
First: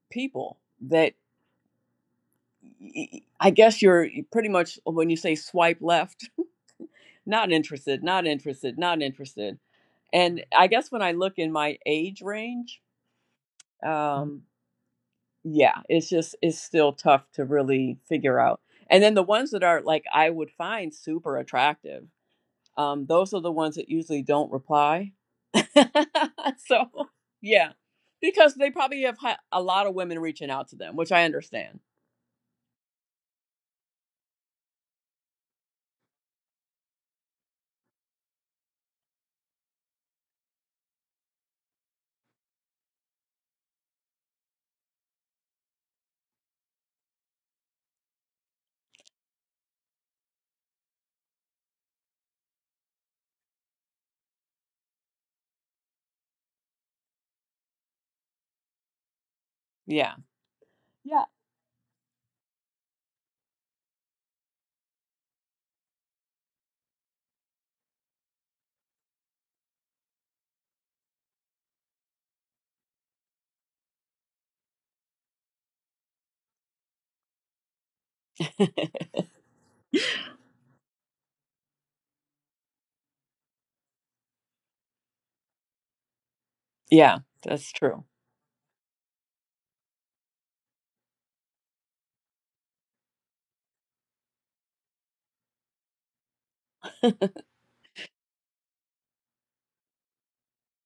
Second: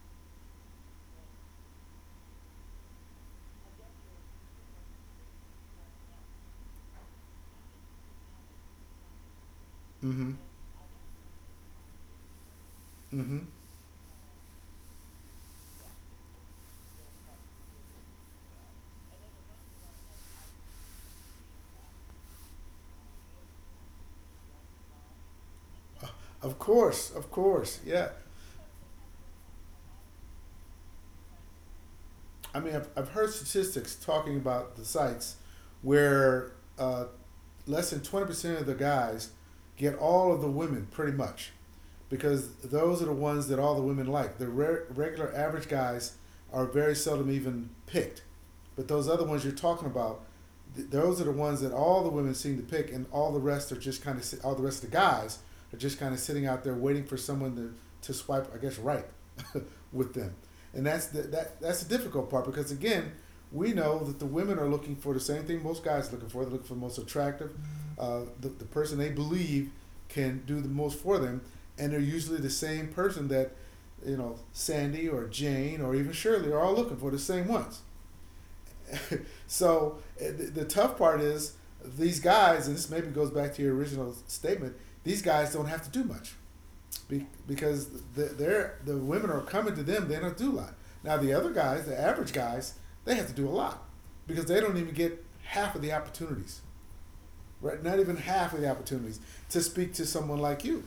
[SPEAKER 2] people that I guess you're pretty much when you say swipe left, not interested, not interested, not interested.
[SPEAKER 1] Mm-hmm.
[SPEAKER 2] And I guess when I look in my age range,
[SPEAKER 1] Mm-hmm.
[SPEAKER 2] um, yeah, it's just it's still tough to really figure out. And then the ones that are like I would find super attractive, those are the ones that usually don't reply.
[SPEAKER 1] Of
[SPEAKER 2] so
[SPEAKER 1] course, of
[SPEAKER 2] yeah,
[SPEAKER 1] course. Yeah.
[SPEAKER 2] because they probably have a lot of women reaching out to them, which I understand.
[SPEAKER 1] I mean, I've heard statistics talking about the sites where uh, less than 20% of the guys get all of the women pretty much because those are the ones that all the women like. The regular average guys are very seldom even picked. But those other ones you're talking about, those are the ones that all the women seem to pick, and all the rest are just kind of si- all the rest of the guys are just kind of sitting out there waiting for someone to swipe, I guess, right, with
[SPEAKER 2] Yeah.
[SPEAKER 1] them, and that's the
[SPEAKER 2] Yeah.
[SPEAKER 1] difficult part because again, we know that the women are looking for the same thing most guys are looking for. They're looking for the most attractive, the person they believe can do the most for them, and they're usually the same person that, Sandy or Jane or even Shirley are all looking for the same ones. So the tough part is these guys, and this maybe goes back to your original statement. These guys don't have to do much,
[SPEAKER 2] Yeah,
[SPEAKER 1] be,
[SPEAKER 2] that's
[SPEAKER 1] because
[SPEAKER 2] true.
[SPEAKER 1] the, the women are coming to them. They don't do a lot. Now the other guys, the average guys, they have to do a lot because they don't even get half of the opportunities, right? Not even half of the opportunities to speak to someone like you.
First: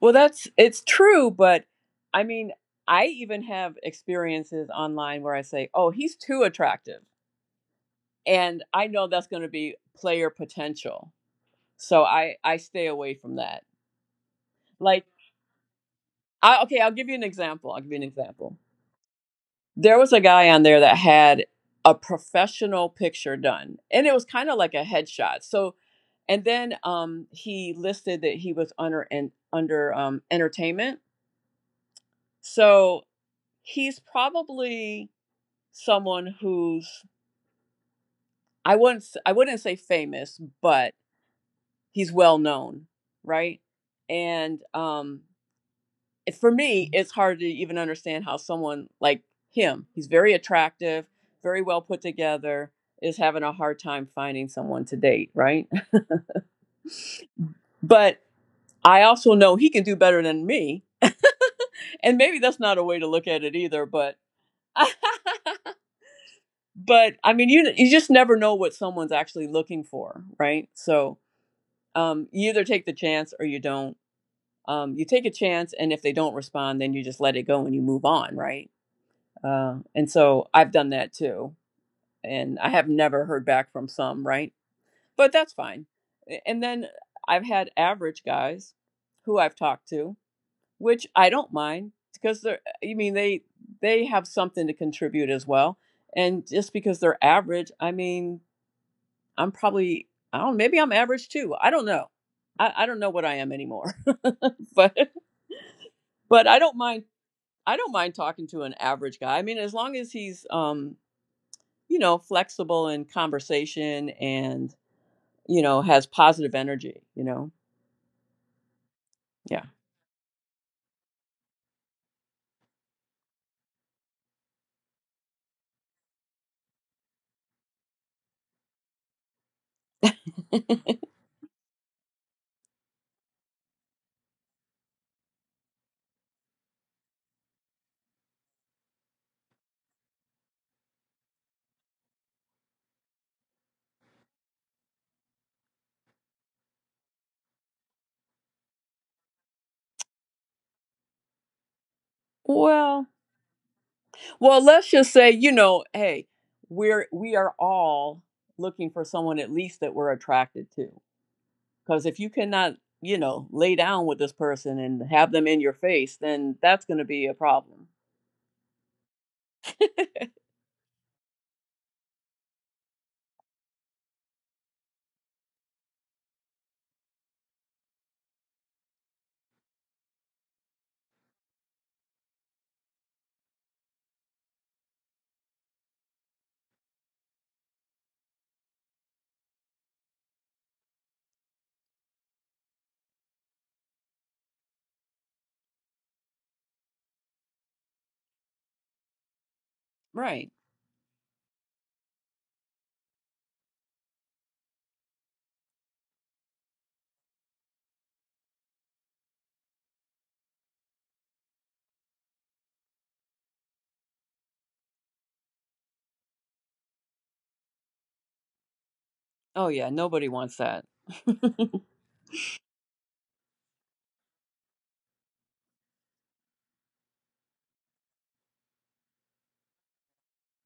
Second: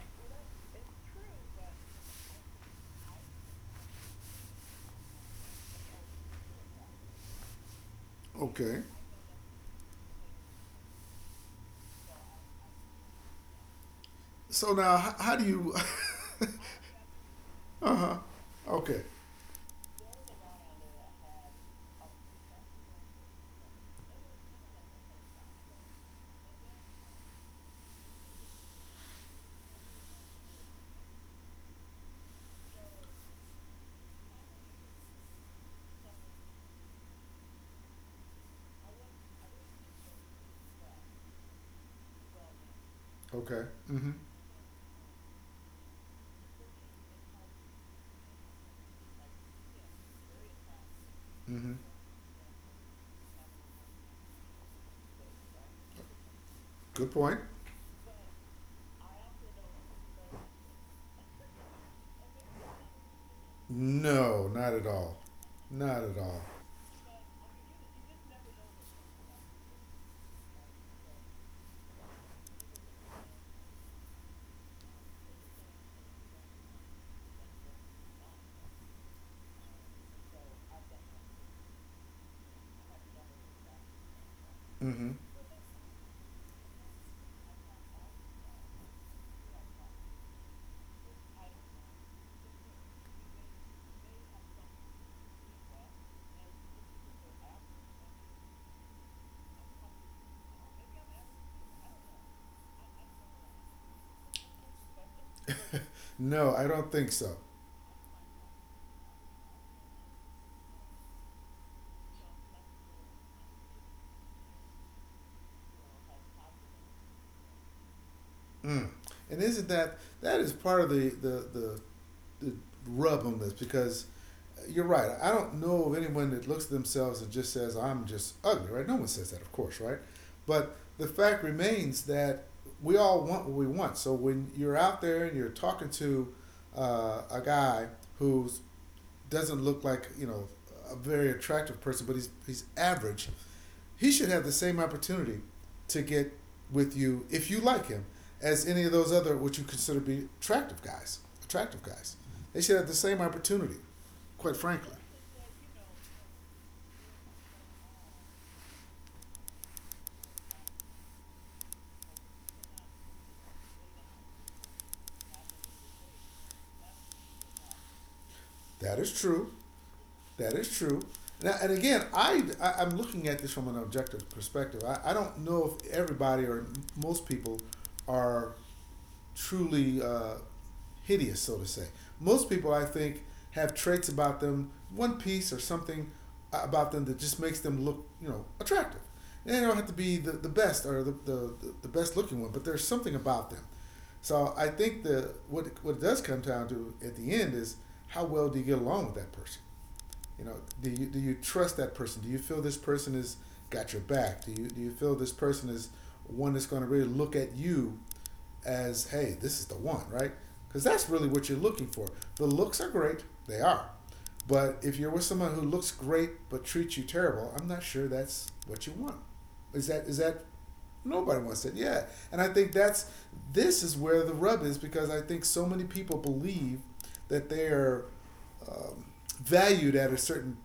[SPEAKER 2] Well, that's it's true, but I mean, I even have experiences online where I say, "Oh, he's too attractive." And
[SPEAKER 1] Okay.
[SPEAKER 2] I know that's going to be player potential. So I stay away from that.
[SPEAKER 1] So now,
[SPEAKER 2] Like,
[SPEAKER 1] how do you?
[SPEAKER 2] I okay, I'll give you an example. I'll give you an example.
[SPEAKER 1] Okay.
[SPEAKER 2] There was a guy on there that had a professional picture done, and it was kind of like a headshot. So and then he listed that he was under and under entertainment. So he's probably someone who's I wouldn't I wouldn't say famous, but he's well known, right?
[SPEAKER 1] Okay. Mm-hmm.
[SPEAKER 2] And it, for me, it's hard to even understand how someone like him, he's very attractive, very
[SPEAKER 1] Mm-hmm.
[SPEAKER 2] well put together, is having a hard time finding someone to date, right?
[SPEAKER 1] Good point.
[SPEAKER 2] But I also know he can do better than me, and maybe that's not a way to look at it either, but.
[SPEAKER 1] No, not at all. Not at all.
[SPEAKER 2] but I mean, you just never know what someone's actually looking for, right? So you either take the chance or you don't. You take a chance, and if they don't respond, then you just let it go and you move on, right? And so I've done that too, and I have never heard back from some, right?
[SPEAKER 1] Hmm.
[SPEAKER 2] But that's fine. And then I've had average guys who I've talked to, which I don't mind because they're. I mean, they have something to contribute as well. And just because they're average, I mean, I'm probably I don't maybe I'm average too. I don't know. I don't know what I am anymore. but but
[SPEAKER 1] No,
[SPEAKER 2] I
[SPEAKER 1] I
[SPEAKER 2] don't
[SPEAKER 1] don't
[SPEAKER 2] mind,
[SPEAKER 1] think so.
[SPEAKER 2] I don't mind talking to an average guy. I mean, as long as he's, you know, flexible in conversation and, you know, has positive energy, you know.
[SPEAKER 1] Mm. And
[SPEAKER 2] Yeah.
[SPEAKER 1] isn't that that is part of the rub on this because you're right. I don't know of anyone that looks at themselves and just says, "I'm just ugly," right? No one says that, of course, right? But the fact remains that we all want what we want. So when you're out there and you're talking to a guy who's doesn't look like, a very attractive person, but he's average. He should have the same opportunity to get with you if you like him as any of those other what you consider to be attractive guys. Attractive guys, they should have the
[SPEAKER 2] Well,
[SPEAKER 1] same opportunity. Quite
[SPEAKER 2] well, let's
[SPEAKER 1] frankly,
[SPEAKER 2] just say, you know, hey, we're we are all looking for someone at least that we're attracted to. Because if you cannot, you know, lay down with this person and have them in your face, then that's going to be a problem.
[SPEAKER 1] that is true. That is true. Now, and again, I am looking at this from an objective perspective. I don't know if everybody or most people are truly hideous, so to say. Most people, I think, have traits about them, one piece or something about them that just makes them look, attractive. And they don't have to be the best or the best looking one, but there's something about them. So I think the what it does come down to at the end is how well do you get along with that person? You
[SPEAKER 2] Right.
[SPEAKER 1] know, do you trust that person? Do you feel this person has got your back? Do you feel this person is one that's going to really look at you as, hey, this is the one, right? Because that's really what you're looking for. The looks are great, they are, but if you're with someone who looks great but treats you terrible, I'm not sure that's what you want.
[SPEAKER 2] Oh,
[SPEAKER 1] Is
[SPEAKER 2] yeah.
[SPEAKER 1] that is
[SPEAKER 2] Nobody
[SPEAKER 1] that
[SPEAKER 2] wants that.
[SPEAKER 1] nobody wants it? Yeah, and I think that's this is where the rub is because I think so many people believe that they are um, valued at a certain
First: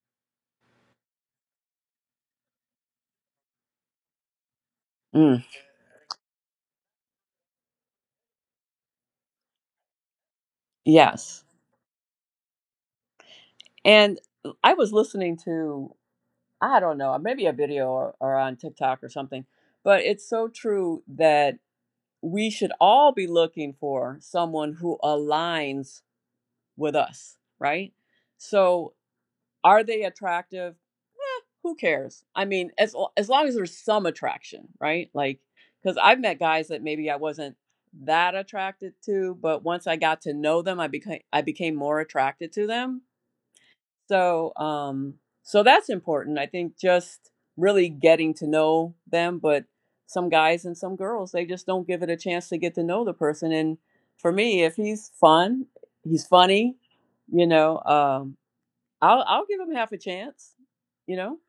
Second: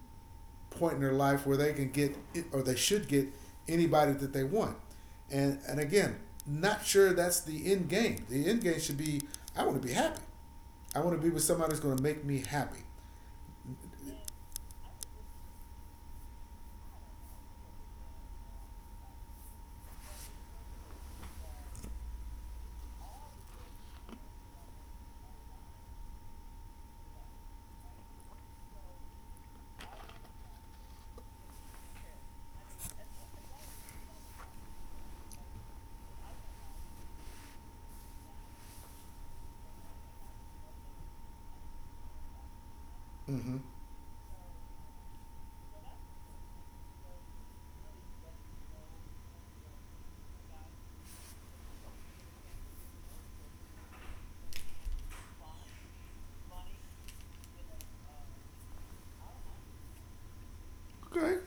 [SPEAKER 1] point in their life where they can get it, or they should get anybody that they want.
[SPEAKER 2] Mm,
[SPEAKER 1] And again, not sure that's the end game. The end game should be I want to be happy. I want to be with
[SPEAKER 2] yes.
[SPEAKER 1] somebody who's going to make me happy.
[SPEAKER 2] And I was listening to, I don't know, maybe a video or on TikTok or something, but it's so true that we should all be looking for someone who aligns with us, right? So are they attractive? Eh, who cares? I mean, as long as there's some attraction, right? Like, because I've met guys that maybe I wasn't that attracted to, but once I got to know them, I became more attracted to them.
[SPEAKER 1] Mm-hmm.
[SPEAKER 2] So, um, so that's important. I think just really getting to know them, but some guys and some girls they just don't give it a chance to get to know the person. And for me, if he's fun, he's funny, you know. Um, I'll give him half a chance. You know?
[SPEAKER 1] Okay.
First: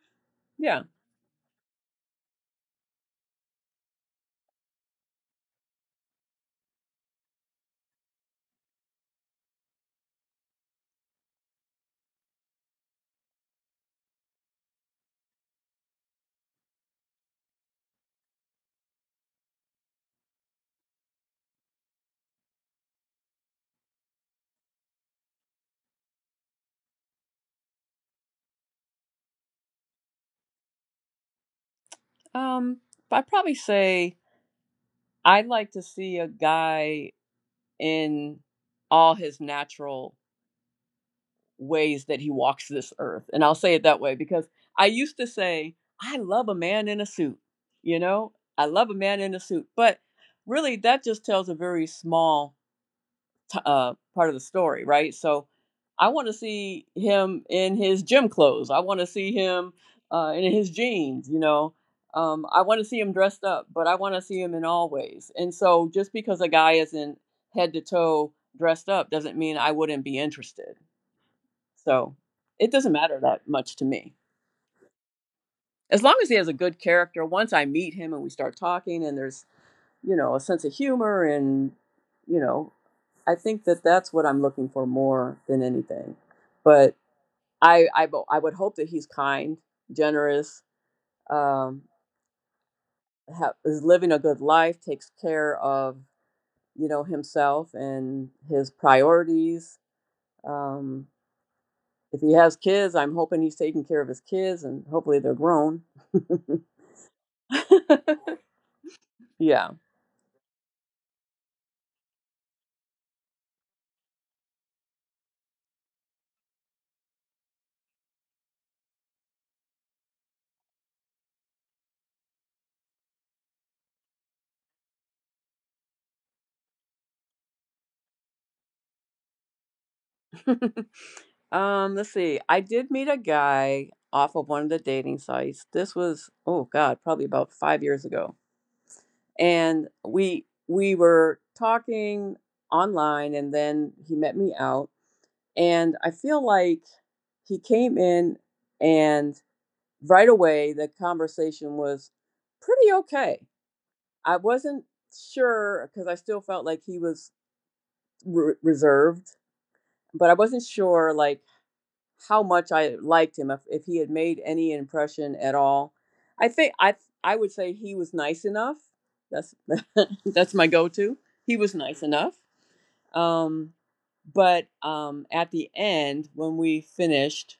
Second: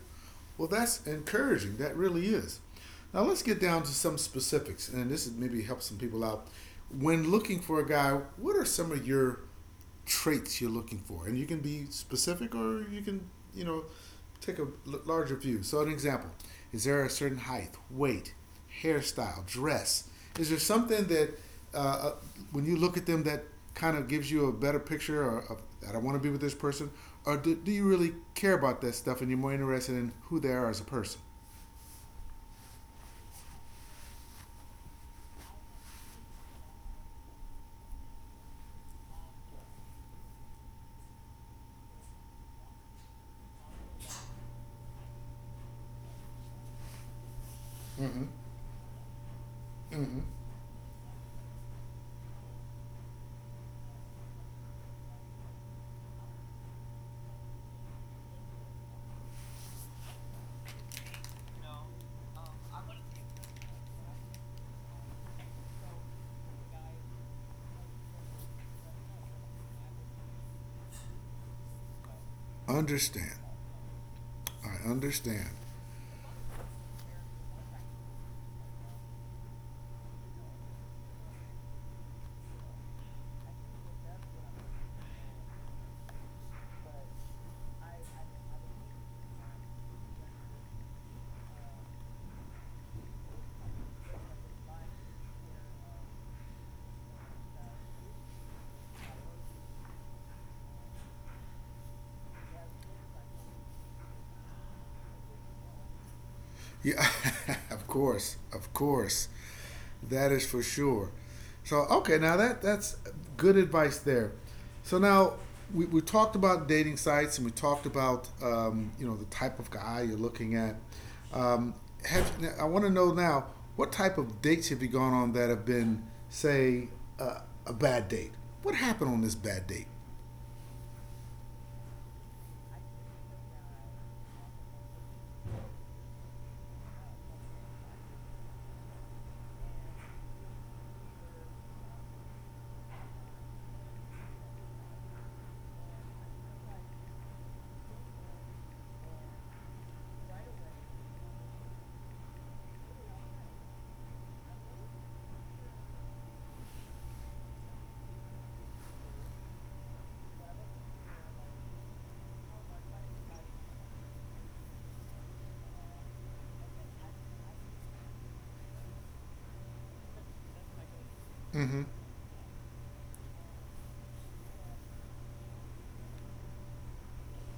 [SPEAKER 1] Well,
[SPEAKER 2] Yeah.
[SPEAKER 1] that's encouraging. That really is. Now let's get down to some specifics, and this is maybe help some people out. When looking for a guy, what are some of your traits you're looking for? And you can be specific, or you can, you know, take a larger view. So, an example: Is there a certain height, weight, hairstyle, dress? Is there something that uh, uh, when you look at them that kind of gives you a better picture of that I want to be with this person? Or do you really care about that stuff and you're more interested in who they are as a person?
[SPEAKER 2] Um, I'd probably say I'd like to see a guy in all his natural ways that he walks this earth. And I'll say it that way because I used to say, I love a man in a suit. You
[SPEAKER 1] Mm-hmm.
[SPEAKER 2] know, I love a man in a suit. But
[SPEAKER 1] Mm-hmm.
[SPEAKER 2] really, that just tells a very small part of the story, right? So I want to see him in his gym clothes. I want to see him in his jeans, you know. I want to see him dressed up, but I want to see him in all ways. And so just because a guy isn't head to toe dressed up doesn't mean I wouldn't be interested. So it doesn't matter
[SPEAKER 1] Understand.
[SPEAKER 2] that much to me.
[SPEAKER 1] I understand.
[SPEAKER 2] As long as he has a good character, once I meet him and we start talking and there's a sense of humor and, you know, I think that that's what I'm looking for more than anything. But I would hope that he's kind, generous, um, is living a good life, takes care of, you know, himself and his priorities. Um, if he has kids, I'm hoping he's taking care of his kids and hopefully they're grown.
[SPEAKER 1] Yeah, of course,
[SPEAKER 2] yeah.
[SPEAKER 1] that is for sure. So okay, now that's good advice there. So now we talked about dating sites and we talked about the type of guy you're looking at. Um, have I want to know now what type of dates have you gone on that have been, say, uh, a bad date? What happened on this bad date?
[SPEAKER 2] Let's see. I did meet a guy off of one of the dating sites. This was oh god, probably about 5 years ago. And we were talking online and then he met me out. And I feel like he came in and right away the conversation was pretty okay. I wasn't sure because I still felt like he was reserved, but I wasn't sure like how much I liked him if, he had made any impression at all. I think I would say he was nice enough. That's that's my go-to. He was
[SPEAKER 1] Hmm.
[SPEAKER 2] nice enough. Um, but at the end, when we finished,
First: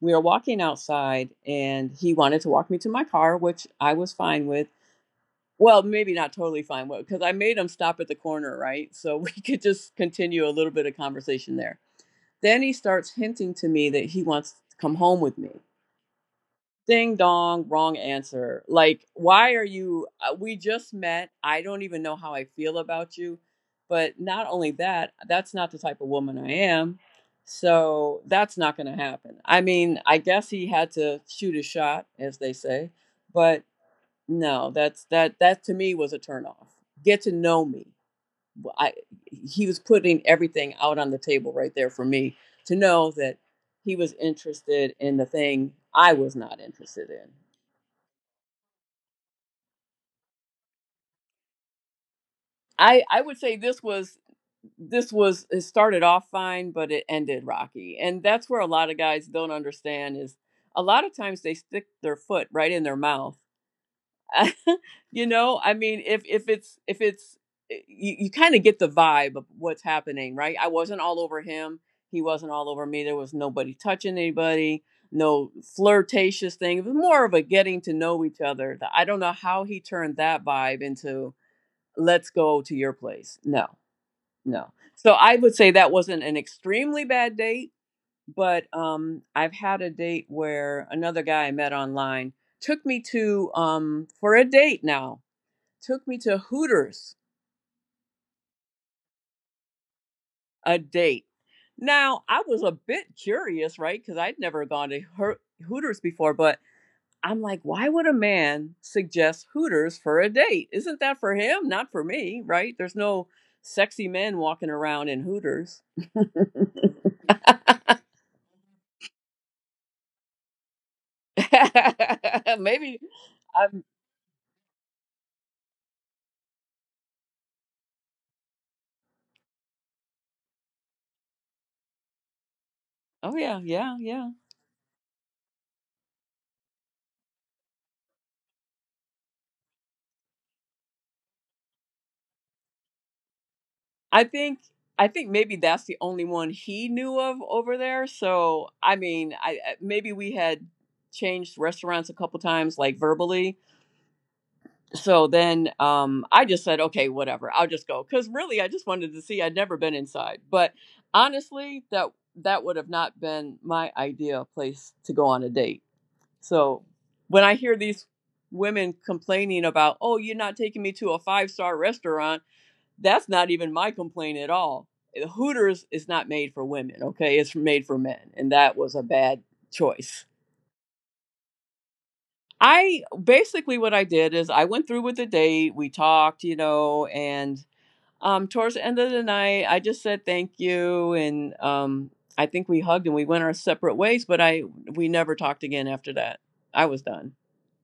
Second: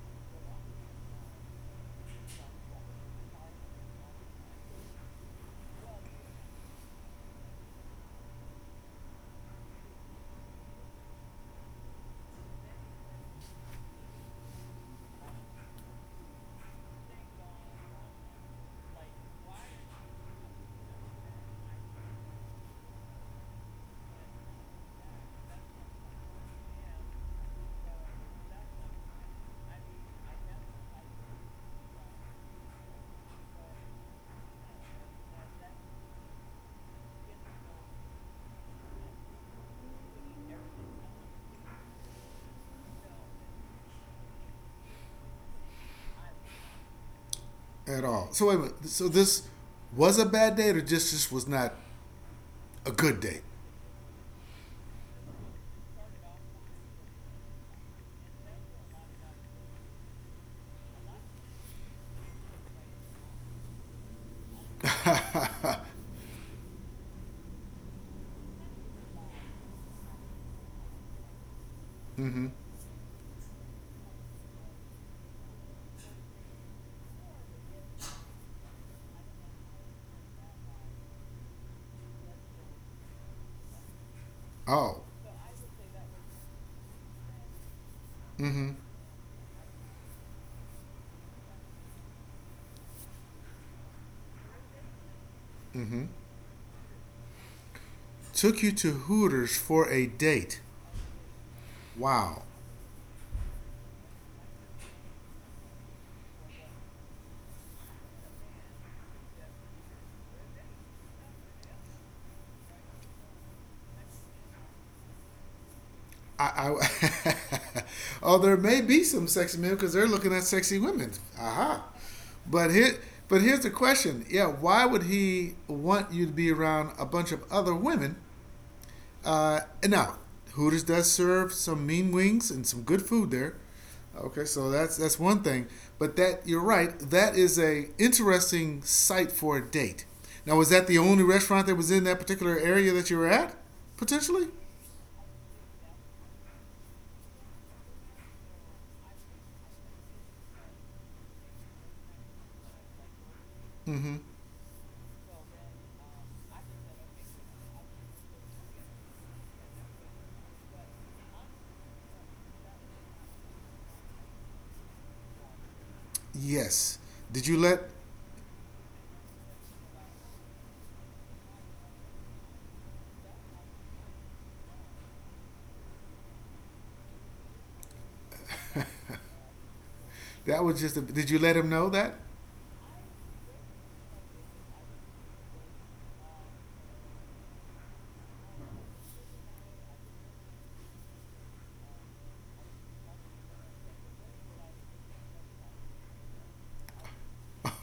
[SPEAKER 2] we were walking outside, and he wanted to walk me to my car, which I was fine with. Well, maybe not totally fine with, because I made him stop at the corner, right? So we could just continue a little bit of conversation there then he starts hinting to me that he wants to come home with me. Ding dong, wrong answer. Like, why are you? We just met. I don't even know how I feel about you. But not only that, that's not the type of woman I am. So that's not going to happen. I mean, I guess he had to shoot a shot, as they say. But no, that's that. That to me was a turnoff. Get to know me. I he was putting everything out on the table right there for me to know that he was interested in the thing I was not interested in.
[SPEAKER 1] At all? So wait a minute. So this was a bad date or just this was not a
[SPEAKER 2] I
[SPEAKER 1] good
[SPEAKER 2] I would
[SPEAKER 1] date?
[SPEAKER 2] say this was it started off fine, but it ended rocky, and that's where a lot of guys don't understand is a lot of times they stick their foot right in their mouth. You know, I mean, if it's, you, you kind of get the vibe of what's happening, right? I wasn't all over him, he wasn't all over me, there was nobody touching anybody, no flirtatious thing. It was more of a getting to know each other. I don't know how he turned that vibe into let's go to your place. No, no.
[SPEAKER 1] Oh,
[SPEAKER 2] So I would say that wasn't an extremely bad date. But I've had a date where another guy I met online took me to um for a date now took me to Hooters
[SPEAKER 1] took you to Hooters for a date.
[SPEAKER 2] a date. Now, I
[SPEAKER 1] Wow.
[SPEAKER 2] was a bit curious, right? Because I'd never gone to Hooters before, but I'm like, why would a man suggest Hooters for a date? Isn't that for him? Not for me, right? There's no sexy men walking around in Hooters.
[SPEAKER 1] I oh, there may be some sexy men because they're looking at sexy women. Aha. But here,
[SPEAKER 2] Maybe.
[SPEAKER 1] But here's the
[SPEAKER 2] I'm,
[SPEAKER 1] question. Yeah, why would he want you to be around a bunch of other women? And now, Hooters does serve some mean wings and some good food
[SPEAKER 2] oh,
[SPEAKER 1] there.
[SPEAKER 2] yeah, yeah, yeah.
[SPEAKER 1] Okay, so that's one thing. But that you're right. That is a interesting site for a date. Now, was that the only restaurant that was in that particular area that you were at,
[SPEAKER 2] I
[SPEAKER 1] potentially?
[SPEAKER 2] think I think maybe that's the only one he knew of over there. So I mean, maybe we had changed restaurants a couple times, like verbally. So then I just said, okay, whatever, I'll just go because really I just wanted to see. I'd never been inside, but honestly, that that would have not been my idea place to go on a date. So
[SPEAKER 1] Yes.
[SPEAKER 2] when
[SPEAKER 1] Did
[SPEAKER 2] I
[SPEAKER 1] you
[SPEAKER 2] hear
[SPEAKER 1] let?
[SPEAKER 2] these women complaining about, oh, you're not taking me to a five-star restaurant, that's not even my complaint at all. Hooters is not made for women, okay? It's made for men, and that was a bad choice.
[SPEAKER 1] That was just. did you let him know that?
[SPEAKER 2] I basically what I did is I went through with the date. We talked, you know, and towards the end of the night, I just said thank you, and I think we hugged and we went our separate ways. But I we never talked again after that. I was done.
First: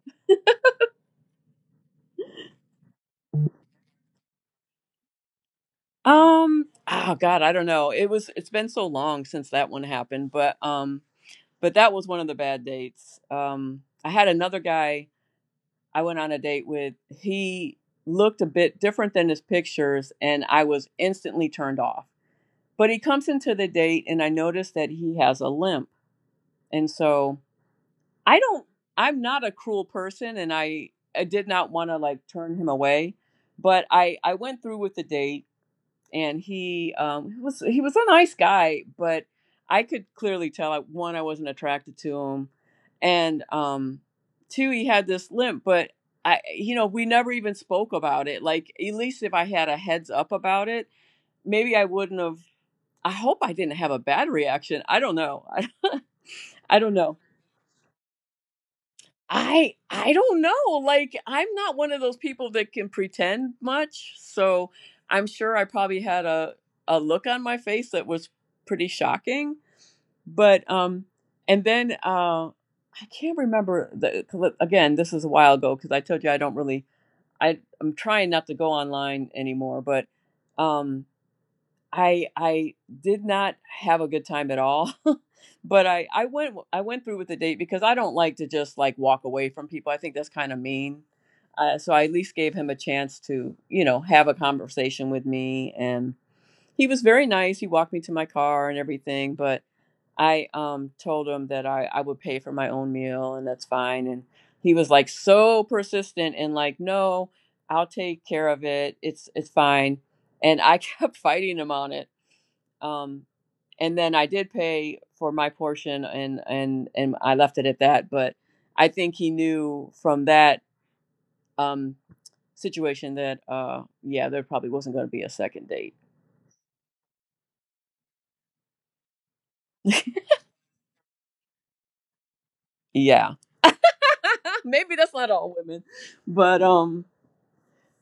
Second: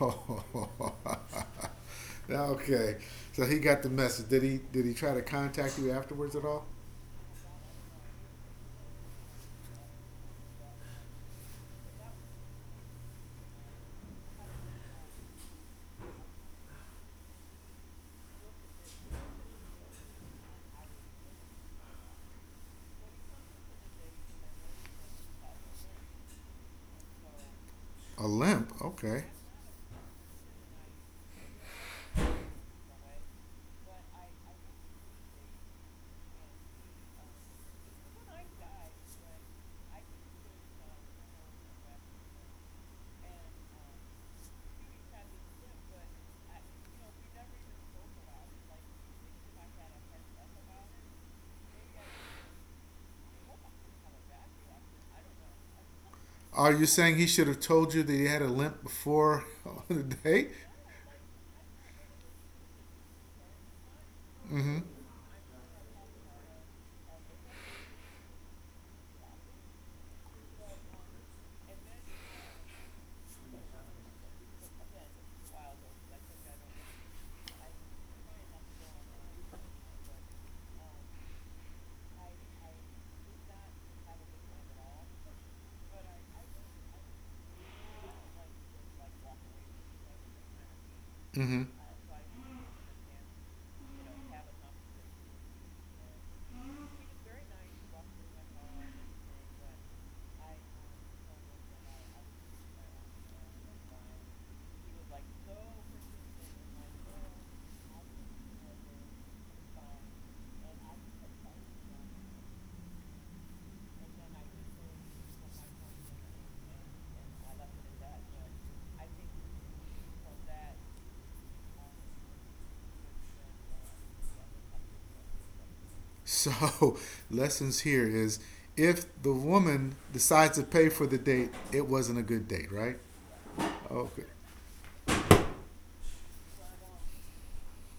[SPEAKER 1] Oh, okay. So he got the message. Did he? Did he try to contact you afterwards at all?
[SPEAKER 2] Oh God, I don't know. It was it's been so long since that one happened, but but that was one of the bad dates. I had another guy I went on a date with. He looked a bit different than his pictures, and I was instantly turned off. But he comes into the date, and I noticed that he has a limp. And so
[SPEAKER 1] A
[SPEAKER 2] I don't,
[SPEAKER 1] limp.
[SPEAKER 2] I'm
[SPEAKER 1] Okay.
[SPEAKER 2] not a cruel person, and I did not want to like turn him away. But I went through with the date and he was a nice guy, but I could clearly tell, one, I wasn't attracted to him, and two, he had this limp, but I, you know, we never even spoke about it. Like at least if I had a heads up about it, maybe I wouldn't have. I hope I didn't have a bad reaction. I don't know.
[SPEAKER 1] Are
[SPEAKER 2] I
[SPEAKER 1] you
[SPEAKER 2] don't
[SPEAKER 1] saying
[SPEAKER 2] know.
[SPEAKER 1] he should have told you that he had a limp before the
[SPEAKER 2] I don't
[SPEAKER 1] date?
[SPEAKER 2] know. Like I'm not one of those people that can pretend much, so I'm sure I probably had a look on my face that was pretty shocking. But and then I can't remember the 'cause again. This is a while ago because I told you I don't really. I'm trying not to go online anymore, but um I I did not have a good time at all. But I went through with the date because I don't like to just like walk away from people. I think that's kind of mean.
[SPEAKER 1] Mm-hmm.
[SPEAKER 2] So I at least gave him a chance to, you know, have a conversation with me, and he was very nice. He walked me to my car and everything, but I told him that I would pay for my own meal and that's fine. And he was like so persistent and like, no, I'll take care of it. It's fine. And I kept fighting him on it, um, and then I did pay for my portion, and I left it at that. But I think he knew from that um, situation that, yeah, there probably wasn't going to be a second date.
[SPEAKER 1] So, lessons here is if the woman decides to pay for the date, it wasn't a good date, right?
[SPEAKER 2] Yeah,
[SPEAKER 1] Okay.
[SPEAKER 2] maybe that's not all women, but um,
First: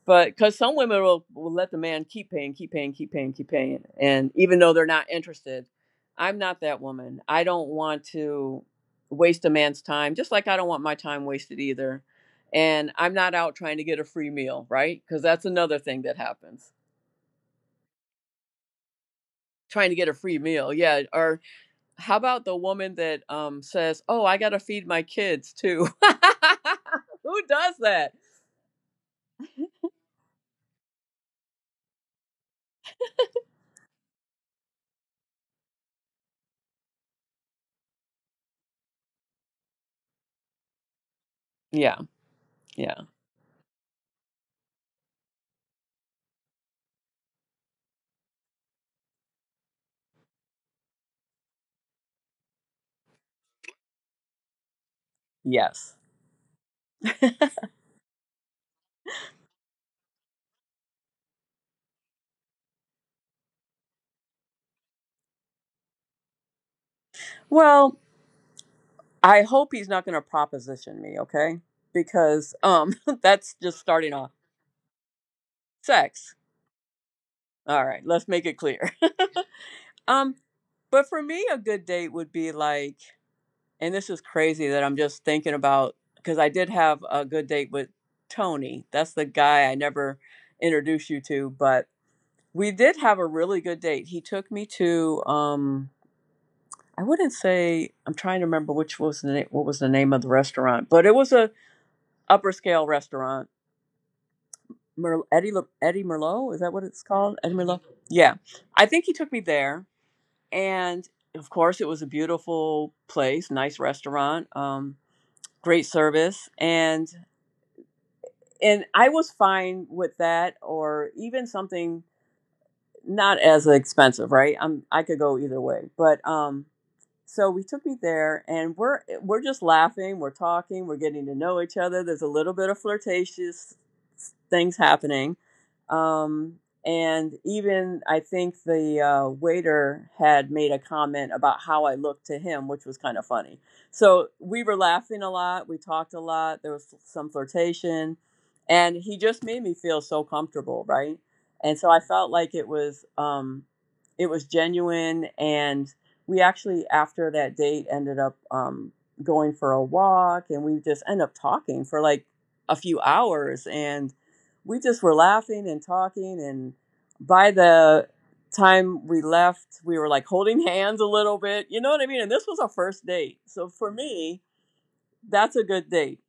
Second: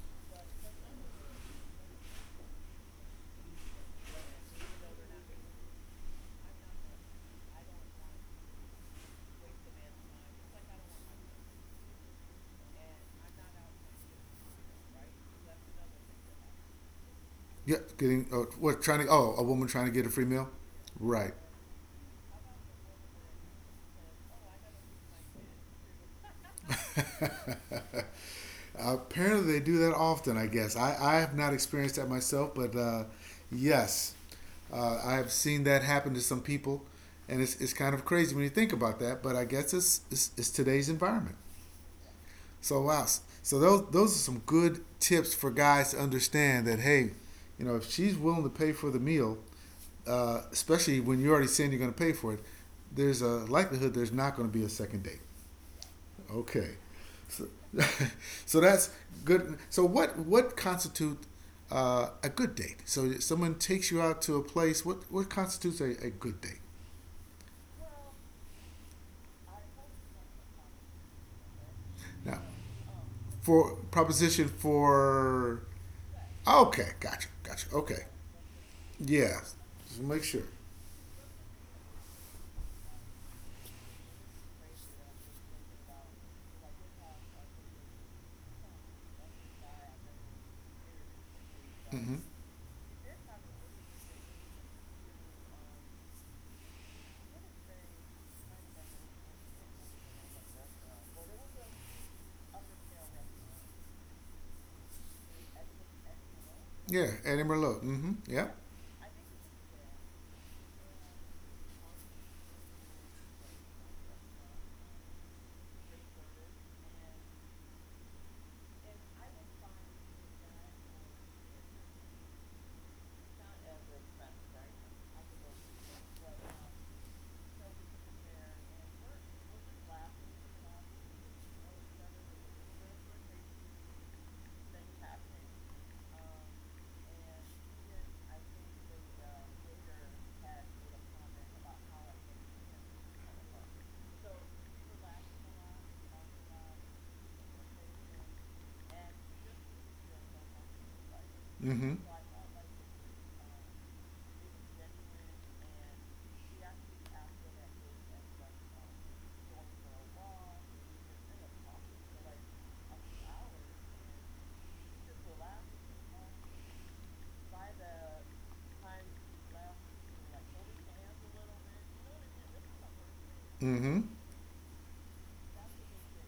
[SPEAKER 2] but because some women will let the man keep paying, keep paying, keep paying, keep paying. And even though they're not interested, I'm not that woman. I don't want to waste a man's time, just like I don't want my time wasted either. And I'm not out trying to get a free meal, right? Because that's another thing that happens.
[SPEAKER 1] Yeah, getting what trying to a woman trying
[SPEAKER 2] Trying
[SPEAKER 1] to
[SPEAKER 2] to
[SPEAKER 1] get
[SPEAKER 2] get
[SPEAKER 1] a
[SPEAKER 2] a
[SPEAKER 1] free
[SPEAKER 2] free
[SPEAKER 1] meal,
[SPEAKER 2] meal. Yeah.
[SPEAKER 1] right?
[SPEAKER 2] Or how about the woman that says, oh, I got to feed my kids too? Who does that?
[SPEAKER 1] Apparently, they do that often. I guess I have not experienced that myself, but yes, I have seen that happen to some people, and it's kind of crazy when you think about that. But I guess it's today's environment.
[SPEAKER 2] Yeah.
[SPEAKER 1] So
[SPEAKER 2] Yeah.
[SPEAKER 1] wow, so those are some good tips for guys to understand that hey, you know if she's willing to pay for the meal, especially when you're already saying you're going to pay for it, there's a likelihood there's not going to be a second date.
[SPEAKER 2] Yes.
[SPEAKER 1] Okay, so, so that's good. So what constitutes a good date? So if someone takes you out to a place. What constitutes a good date?
[SPEAKER 2] Well, I hope he's not going to proposition me, okay?
[SPEAKER 1] Now,
[SPEAKER 2] Because that's
[SPEAKER 1] for
[SPEAKER 2] just starting off
[SPEAKER 1] proposition for
[SPEAKER 2] sex.
[SPEAKER 1] okay, gotcha, gotcha.
[SPEAKER 2] All right,
[SPEAKER 1] Okay,
[SPEAKER 2] let's make it clear.
[SPEAKER 1] yeah, just make
[SPEAKER 2] um
[SPEAKER 1] sure.
[SPEAKER 2] but for me a good date would be like, and this is crazy that I'm just thinking about, cuz I did have a good date with Tony. That's the guy I never introduced you to, but
[SPEAKER 1] Hmm.
[SPEAKER 2] we did have a really good date. He took me to I wouldn't say. I'm trying to remember, which was the what was the name of the restaurant, but it was a upper scale restaurant. Eddie Merlot. Is that what it's
[SPEAKER 1] Yeah,
[SPEAKER 2] called?
[SPEAKER 1] Eddie
[SPEAKER 2] Eddie
[SPEAKER 1] Merlot.
[SPEAKER 2] Merlot.
[SPEAKER 1] Hmm.
[SPEAKER 2] Yeah,
[SPEAKER 1] Yeah.
[SPEAKER 2] I think he took me there, and of course it was a beautiful place, nice restaurant, great service, and I was fine with that, or even something not as expensive, right? I could go either way, but so we took me there and we're we're just laughing, we're talking, we're getting to know each other. There's a little bit of flirtatious things happening. um, and even I think the waiter had made a comment about how I looked to him, which was kind of funny. So we were laughing a lot, we talked a lot, there was some flirtation, and he just made me feel so comfortable, right? And so
[SPEAKER 1] Hmm.
[SPEAKER 2] I felt like it was, it was genuine. And we actually after that date ended up, going for a walk, and we just end up talking for like a few hours. And we just were laughing and talking, and by the time we left we were like holding hands a little bit, you know what I mean? And this was our first date, so for
[SPEAKER 1] Hmm.
[SPEAKER 2] me, that's a good date.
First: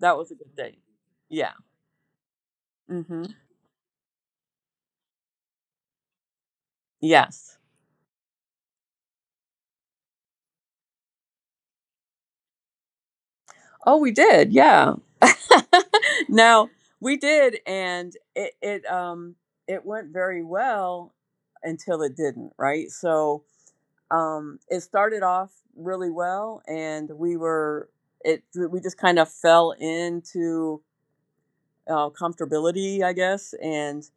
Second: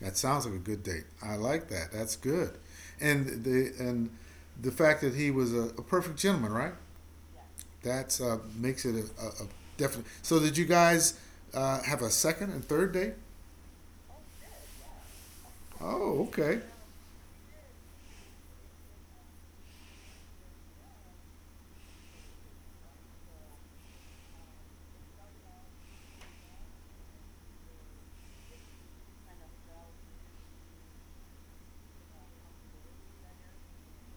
[SPEAKER 1] That
[SPEAKER 2] was a
[SPEAKER 1] sounds like
[SPEAKER 2] good
[SPEAKER 1] a
[SPEAKER 2] date.
[SPEAKER 1] good date. I
[SPEAKER 2] Yeah.
[SPEAKER 1] like that. That's good,
[SPEAKER 2] Hmm.
[SPEAKER 1] and the fact that he was a perfect gentleman, right?
[SPEAKER 2] Yes.
[SPEAKER 1] That's makes it a definite. So did you guys have a second and third date?
[SPEAKER 2] Oh, we did. Yeah.
[SPEAKER 1] Oh, okay.
[SPEAKER 2] Now we did, and it it went very well until it didn't. Right. So it started off really well, and we were it we just kind of fell into comfortability, I guess. And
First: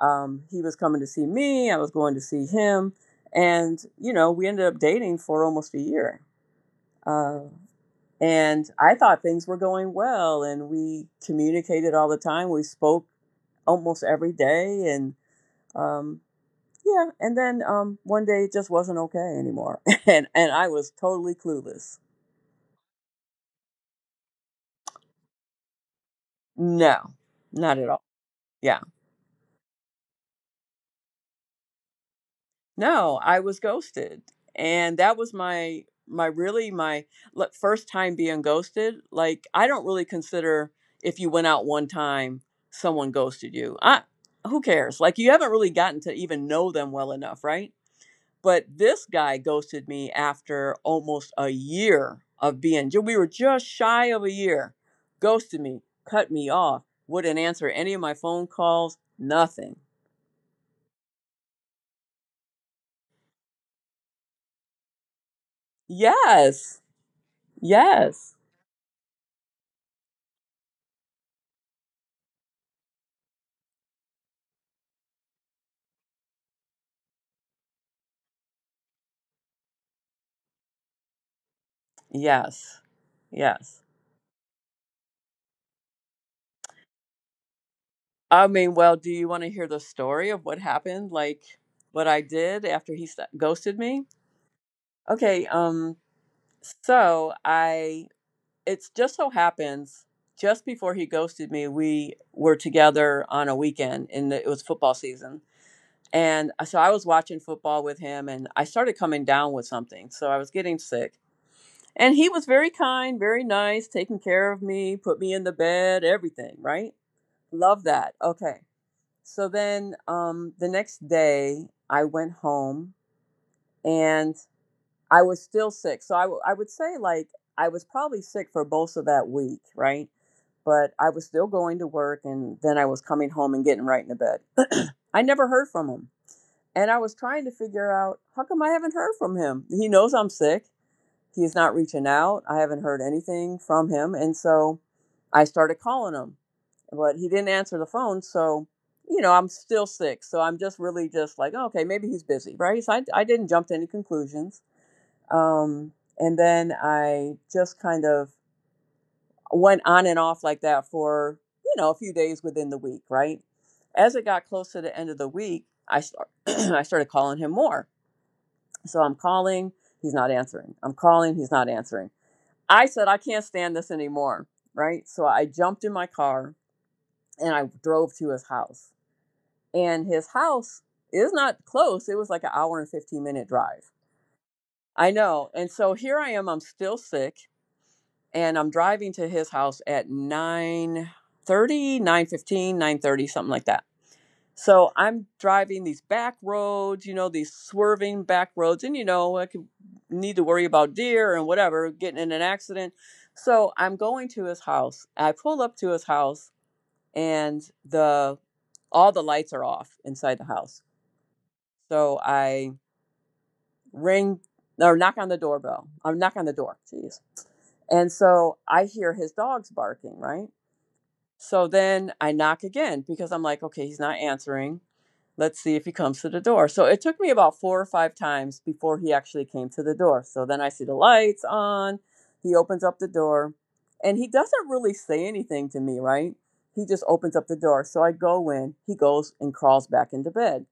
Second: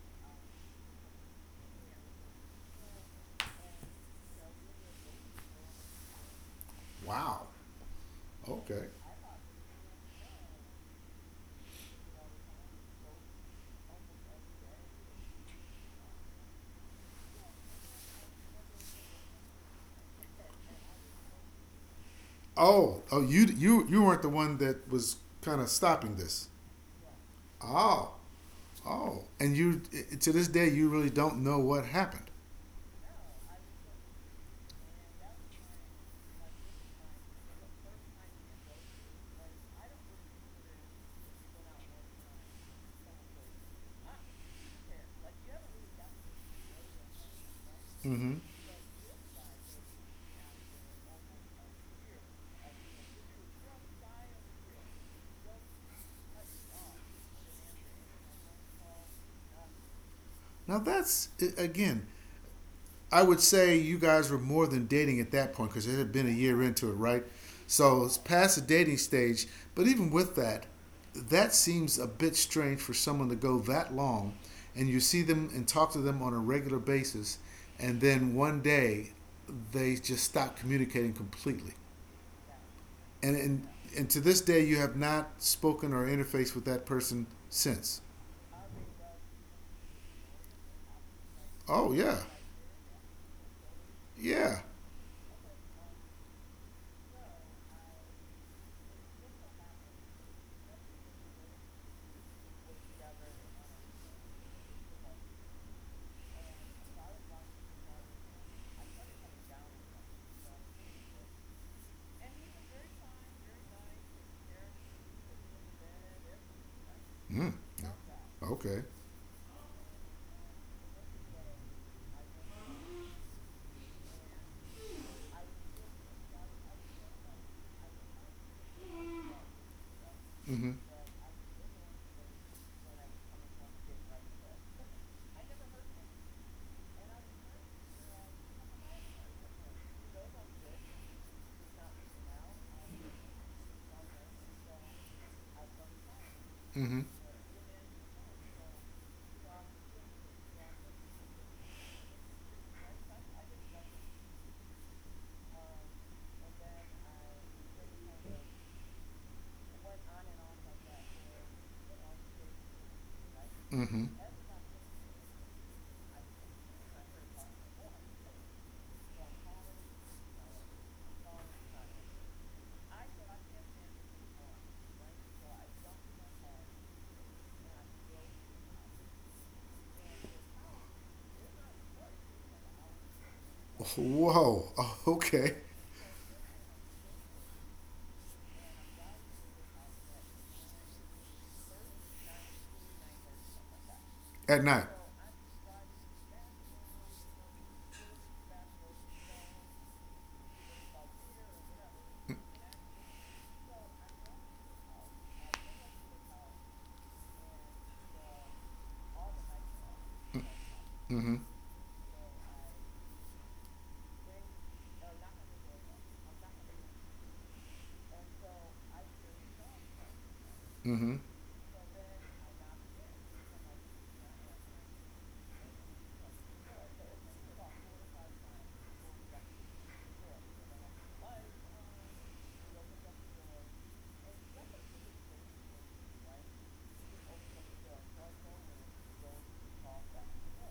[SPEAKER 2] he was coming to see me, I was going to see him, and you know we ended up dating for almost a year. Uh,
[SPEAKER 1] Wow.
[SPEAKER 2] and
[SPEAKER 1] Okay.
[SPEAKER 2] I thought things were going well, and we communicated all the time. We spoke almost every day, and um, yeah. And then one day it just wasn't okay anymore, and I was totally clueless.
[SPEAKER 1] Oh, oh, you weren't the one that was kind of stopping this.
[SPEAKER 2] No, not at all.
[SPEAKER 1] Oh,
[SPEAKER 2] Yeah.
[SPEAKER 1] oh, and you I- to this day you really don't know what happened.
[SPEAKER 2] No, I was ghosted. And that was my really my, like, first time being ghosted. Like, I don't really consider if you went out one time someone ghosted you. I, who cares? Like, you haven't really gotten to even know them well enough, right? But this guy ghosted me after almost a year of being we were just shy of a year. Ghosted me, cut me off, wouldn't answer any of my phone calls, nothing.
[SPEAKER 1] Now that's I- again I would say you guys were more than dating at that point because it had been a year
[SPEAKER 2] Yes.
[SPEAKER 1] into it, right? So it's
[SPEAKER 2] Yes.
[SPEAKER 1] past the dating stage. But even with that, that seems a bit strange for someone to go that long and you see them and talk to them on a regular basis. And then one day they just stop communicating completely.
[SPEAKER 2] Yes.
[SPEAKER 1] And, and,
[SPEAKER 2] Yes.
[SPEAKER 1] and to this day, you have not spoken or interfaced with that person since.
[SPEAKER 2] I mean, well, do you want to hear the story of what happened? Like
[SPEAKER 1] Oh,
[SPEAKER 2] what
[SPEAKER 1] yeah.
[SPEAKER 2] I did after he ghosted me?
[SPEAKER 1] Yeah.
[SPEAKER 2] Okay, so I, it's just so happens just before he ghosted me, we were together on a weekend and it was football season. And so I was watching football with him and I started coming down with something. So I was getting sick. And he was very kind, very nice, taking care of me, put me in the bed, everything, right?
[SPEAKER 1] Mm.
[SPEAKER 2] Love that. Okay.
[SPEAKER 1] Okay.
[SPEAKER 2] So then the next day, I went home and I was still sick. So I would say, like, I was probably sick for most of that week, right?
[SPEAKER 1] Mm hmm. Mm
[SPEAKER 2] But I was still going to work and then I was coming home and getting right into bed. I never heard from him. And I was trying to figure out how come I haven't heard from him? He knows I'm sick. He's not reaching out. I haven't heard anything from him. And so I started calling him,
[SPEAKER 1] hmm.
[SPEAKER 2] but he didn't answer the phone. So you know, I'm still sick, so I'm just really just like, oh, okay, maybe he's busy, right? So I didn't jump to any conclusions. um, and then I just kind of went on and off like that for, you know, a few days within the week, right?
[SPEAKER 1] Mm hmm.
[SPEAKER 2] As it got close to the end of the week, I started calling him more. So I'm calling, he's not answering, I'm calling, he's not answering. I said, I can't stand this anymore, right? So I jumped in my car and I drove to his house. And his house is not close. It was like an hour and 15-minute drive.
[SPEAKER 1] Whoa. Oh,
[SPEAKER 2] I know.
[SPEAKER 1] okay.
[SPEAKER 2] And so here I am, I'm still sick, and I'm driving to his house at nine thirty, something like that.
[SPEAKER 1] At night.
[SPEAKER 2] So I'm driving these back roads, you know, these swerving back roads, and you know, I could need to worry about deer and whatever, getting in an accident. So I'm going to his house. I pull up to his house, and the all the lights are off inside the house.
[SPEAKER 1] Mm-hmm.
[SPEAKER 2] So I ring or knock on the doorbell. I'm knock on the door. Jeez. And so I hear his dogs barking, right?
[SPEAKER 1] Mm-hmm.
[SPEAKER 2] So then I knock again because I'm like, okay, he's not answering. Let's see if he comes to the door. So it took me about four or five times before he actually came to the door. So then I see the lights on. He opens up the door, and he doesn't really say anything to me, right? He just opens up the door. So I go in. He goes and crawls back into bed.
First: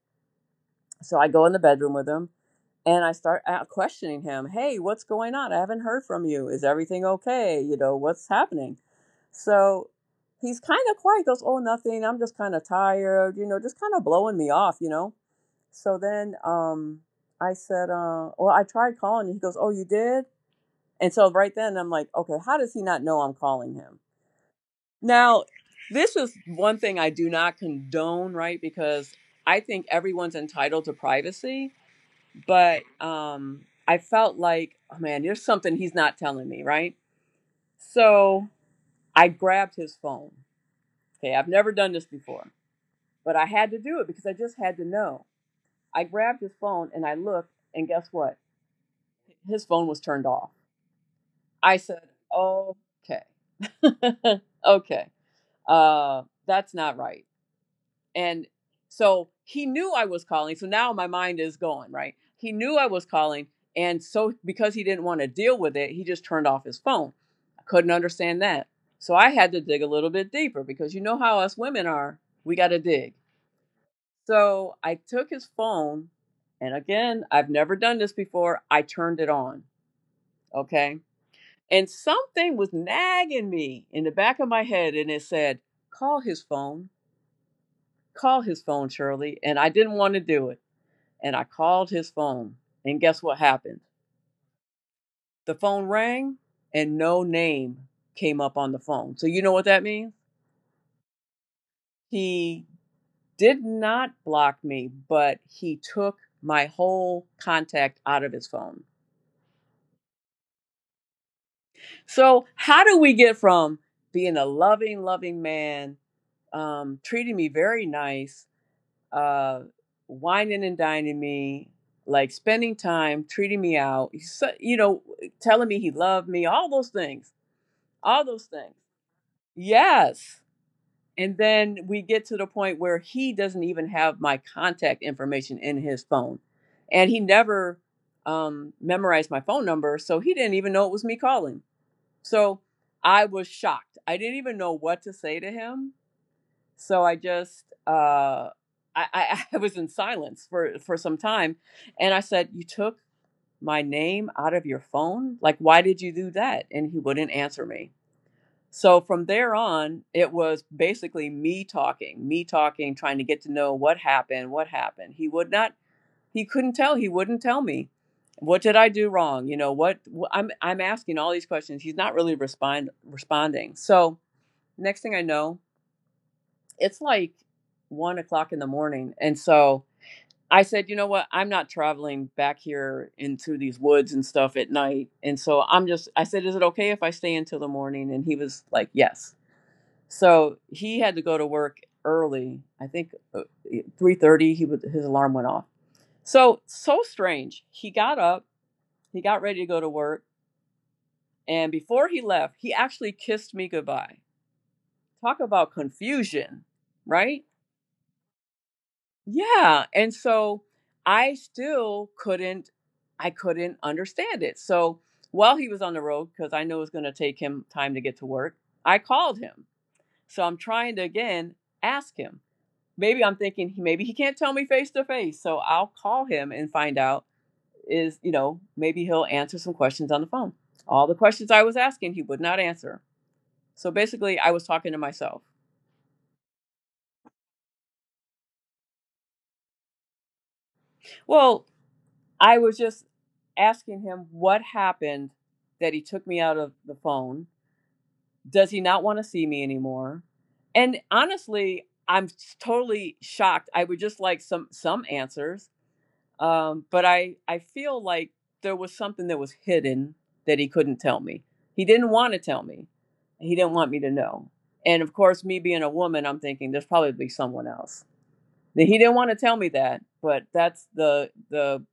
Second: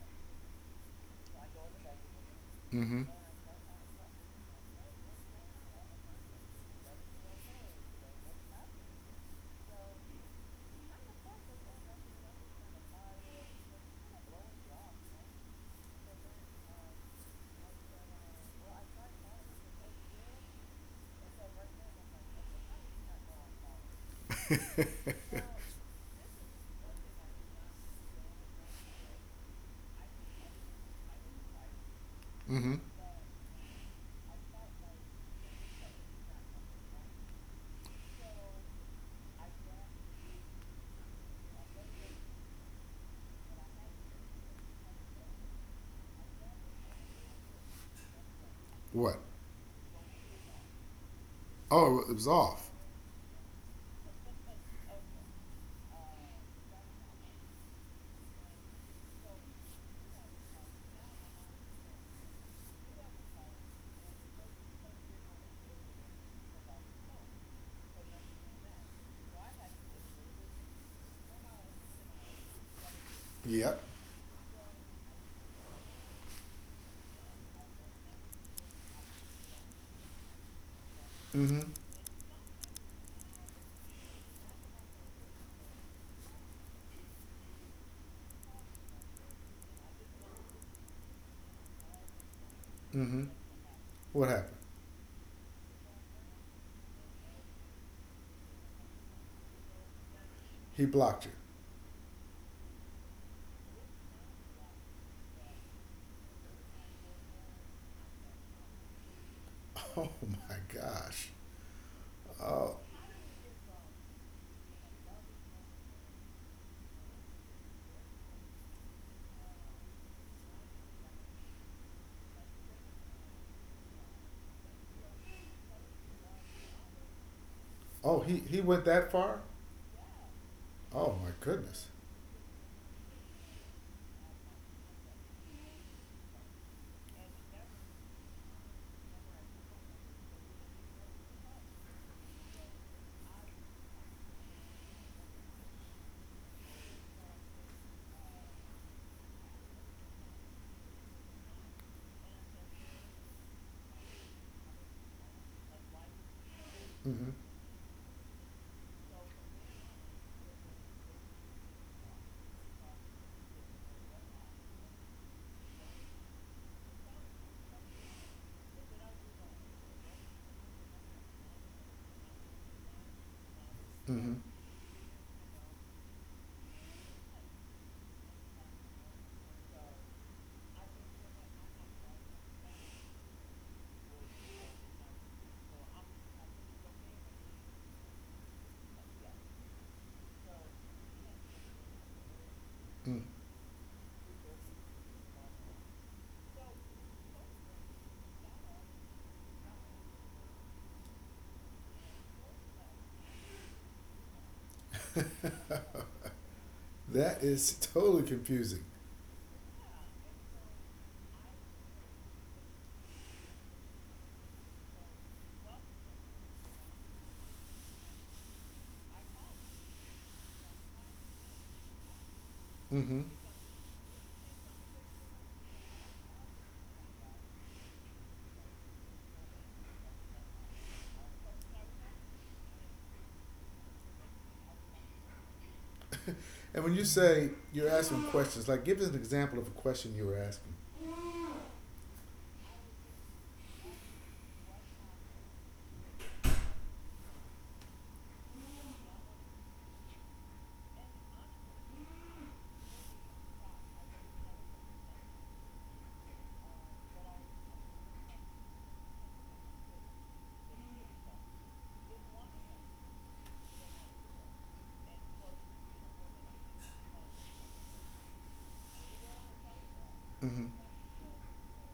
[SPEAKER 2] So I go in the bedroom with him,
[SPEAKER 1] Mm-hmm.
[SPEAKER 2] and I start out questioning him. Hey, what's going on? I haven't heard from you. Is everything okay? You know, what's happening? So he's kind of quiet, goes, oh, nothing, I'm just kind of tired, you know, just kind of blowing me off, you know? So then, I said, well, I tried calling. He goes, oh, you did? And so right then I'm like, okay, how does he not know I'm calling him? Now, this is one thing I do not condone, right? Because I think everyone's entitled to privacy,
[SPEAKER 1] mm-hmm.
[SPEAKER 2] but I felt like, oh man, there's something he's not telling me, right? So I grabbed his phone. Okay, I've never done this before, but I had to do it because I just had to know. I grabbed his phone and I looked, and guess what?
[SPEAKER 1] What?
[SPEAKER 2] His phone was turned off. I
[SPEAKER 1] Oh,
[SPEAKER 2] said,
[SPEAKER 1] it was off.
[SPEAKER 2] okay, okay, that's not right. And so he knew I was calling. So now my mind is going, right? He knew I was calling. And so because he didn't want to deal with it, he just turned off his phone. I couldn't understand that. So I had to dig a little bit deeper because you know how us women are. We got to dig.
[SPEAKER 1] Yep.
[SPEAKER 2] So I took his phone. And again, I've never done this before. I turned it on. Okay.
[SPEAKER 1] Mm-hmm.
[SPEAKER 2] And something was nagging me in the back of my head. And it said, call his phone, call his phone, Shirley. And I didn't want to do it. And I called his phone. And guess
[SPEAKER 1] Mm-hmm.
[SPEAKER 2] what happened?
[SPEAKER 1] What happened?
[SPEAKER 2] The phone rang, and no name came up on the phone. So you know what that means?
[SPEAKER 1] He blocked you.
[SPEAKER 2] He did not block me, but he took my whole contact out of his phone.
[SPEAKER 1] Oh my gosh.
[SPEAKER 2] So
[SPEAKER 1] Oh.
[SPEAKER 2] how do we get from being a loving, loving man, treating me very nice, uh, whining and dining me, like spending time, treating me out, you know, telling me he loved me, all those things,
[SPEAKER 1] Oh,
[SPEAKER 2] all those
[SPEAKER 1] he
[SPEAKER 2] things.
[SPEAKER 1] went that far?
[SPEAKER 2] Yes.
[SPEAKER 1] Oh my
[SPEAKER 2] And then
[SPEAKER 1] goodness.
[SPEAKER 2] we get to the point where he doesn't even have my contact information in his phone. And he never memorized my phone number. So he didn't even know it was me calling. So I was shocked. I didn't even know what to say to him. So I just, I was in silence for some time. And I said, you took my name out of your phone? Like, why did you do that? And he
[SPEAKER 1] Mm-hmm.
[SPEAKER 2] wouldn't answer me. So from there on, it was basically me talking, trying to get to know what happened, what happened. He would not, he couldn't tell, he wouldn't tell me. What did I do wrong? You know what? I'm asking all these questions. He's not really responding. So
[SPEAKER 1] Mm-hmm.
[SPEAKER 2] next thing I know, it's like 1 o'clock in the morning, and so I said, you know what? I'm not traveling back here into these woods and stuff at night, and so I'm just. I said, is it okay if I stay until the morning? And he was like, yes. So he had to go to work early. I think 3:30, he would, his alarm went off. So so strange. He got up. He got ready to go to work, and before he left, he actually kissed me goodbye. Talk about confusion,
[SPEAKER 1] That
[SPEAKER 2] right?
[SPEAKER 1] is totally confusing.
[SPEAKER 2] Yeah. And so I still couldn't. I couldn't understand it. So while he was on the road, because I knew it was going to take him time to get to work, I called him. So I'm trying to again ask him,
[SPEAKER 1] Mm-hmm.
[SPEAKER 2] maybe I'm thinking maybe he can't tell me face to face, so I'll call him and find out, is, you know, maybe he'll answer some questions on the phone. All the questions I was asking, he would not answer. So basically, I was talking to myself.
[SPEAKER 1] And when you say you're asking questions, like give us an example of a question you were asking.
[SPEAKER 2] Well, I was just asking him what happened that he took me out of the phone. Does he not want to see me anymore? And honestly, I'm totally shocked. I would just like some answers. But I feel like there was something that was hidden that he couldn't tell me. He didn't want to tell me. He didn't want me to know. And of course, me being a woman, I'm thinking there's probably someone else. That he didn't want to tell me that, but
[SPEAKER 1] Mm-hmm.
[SPEAKER 2] that's the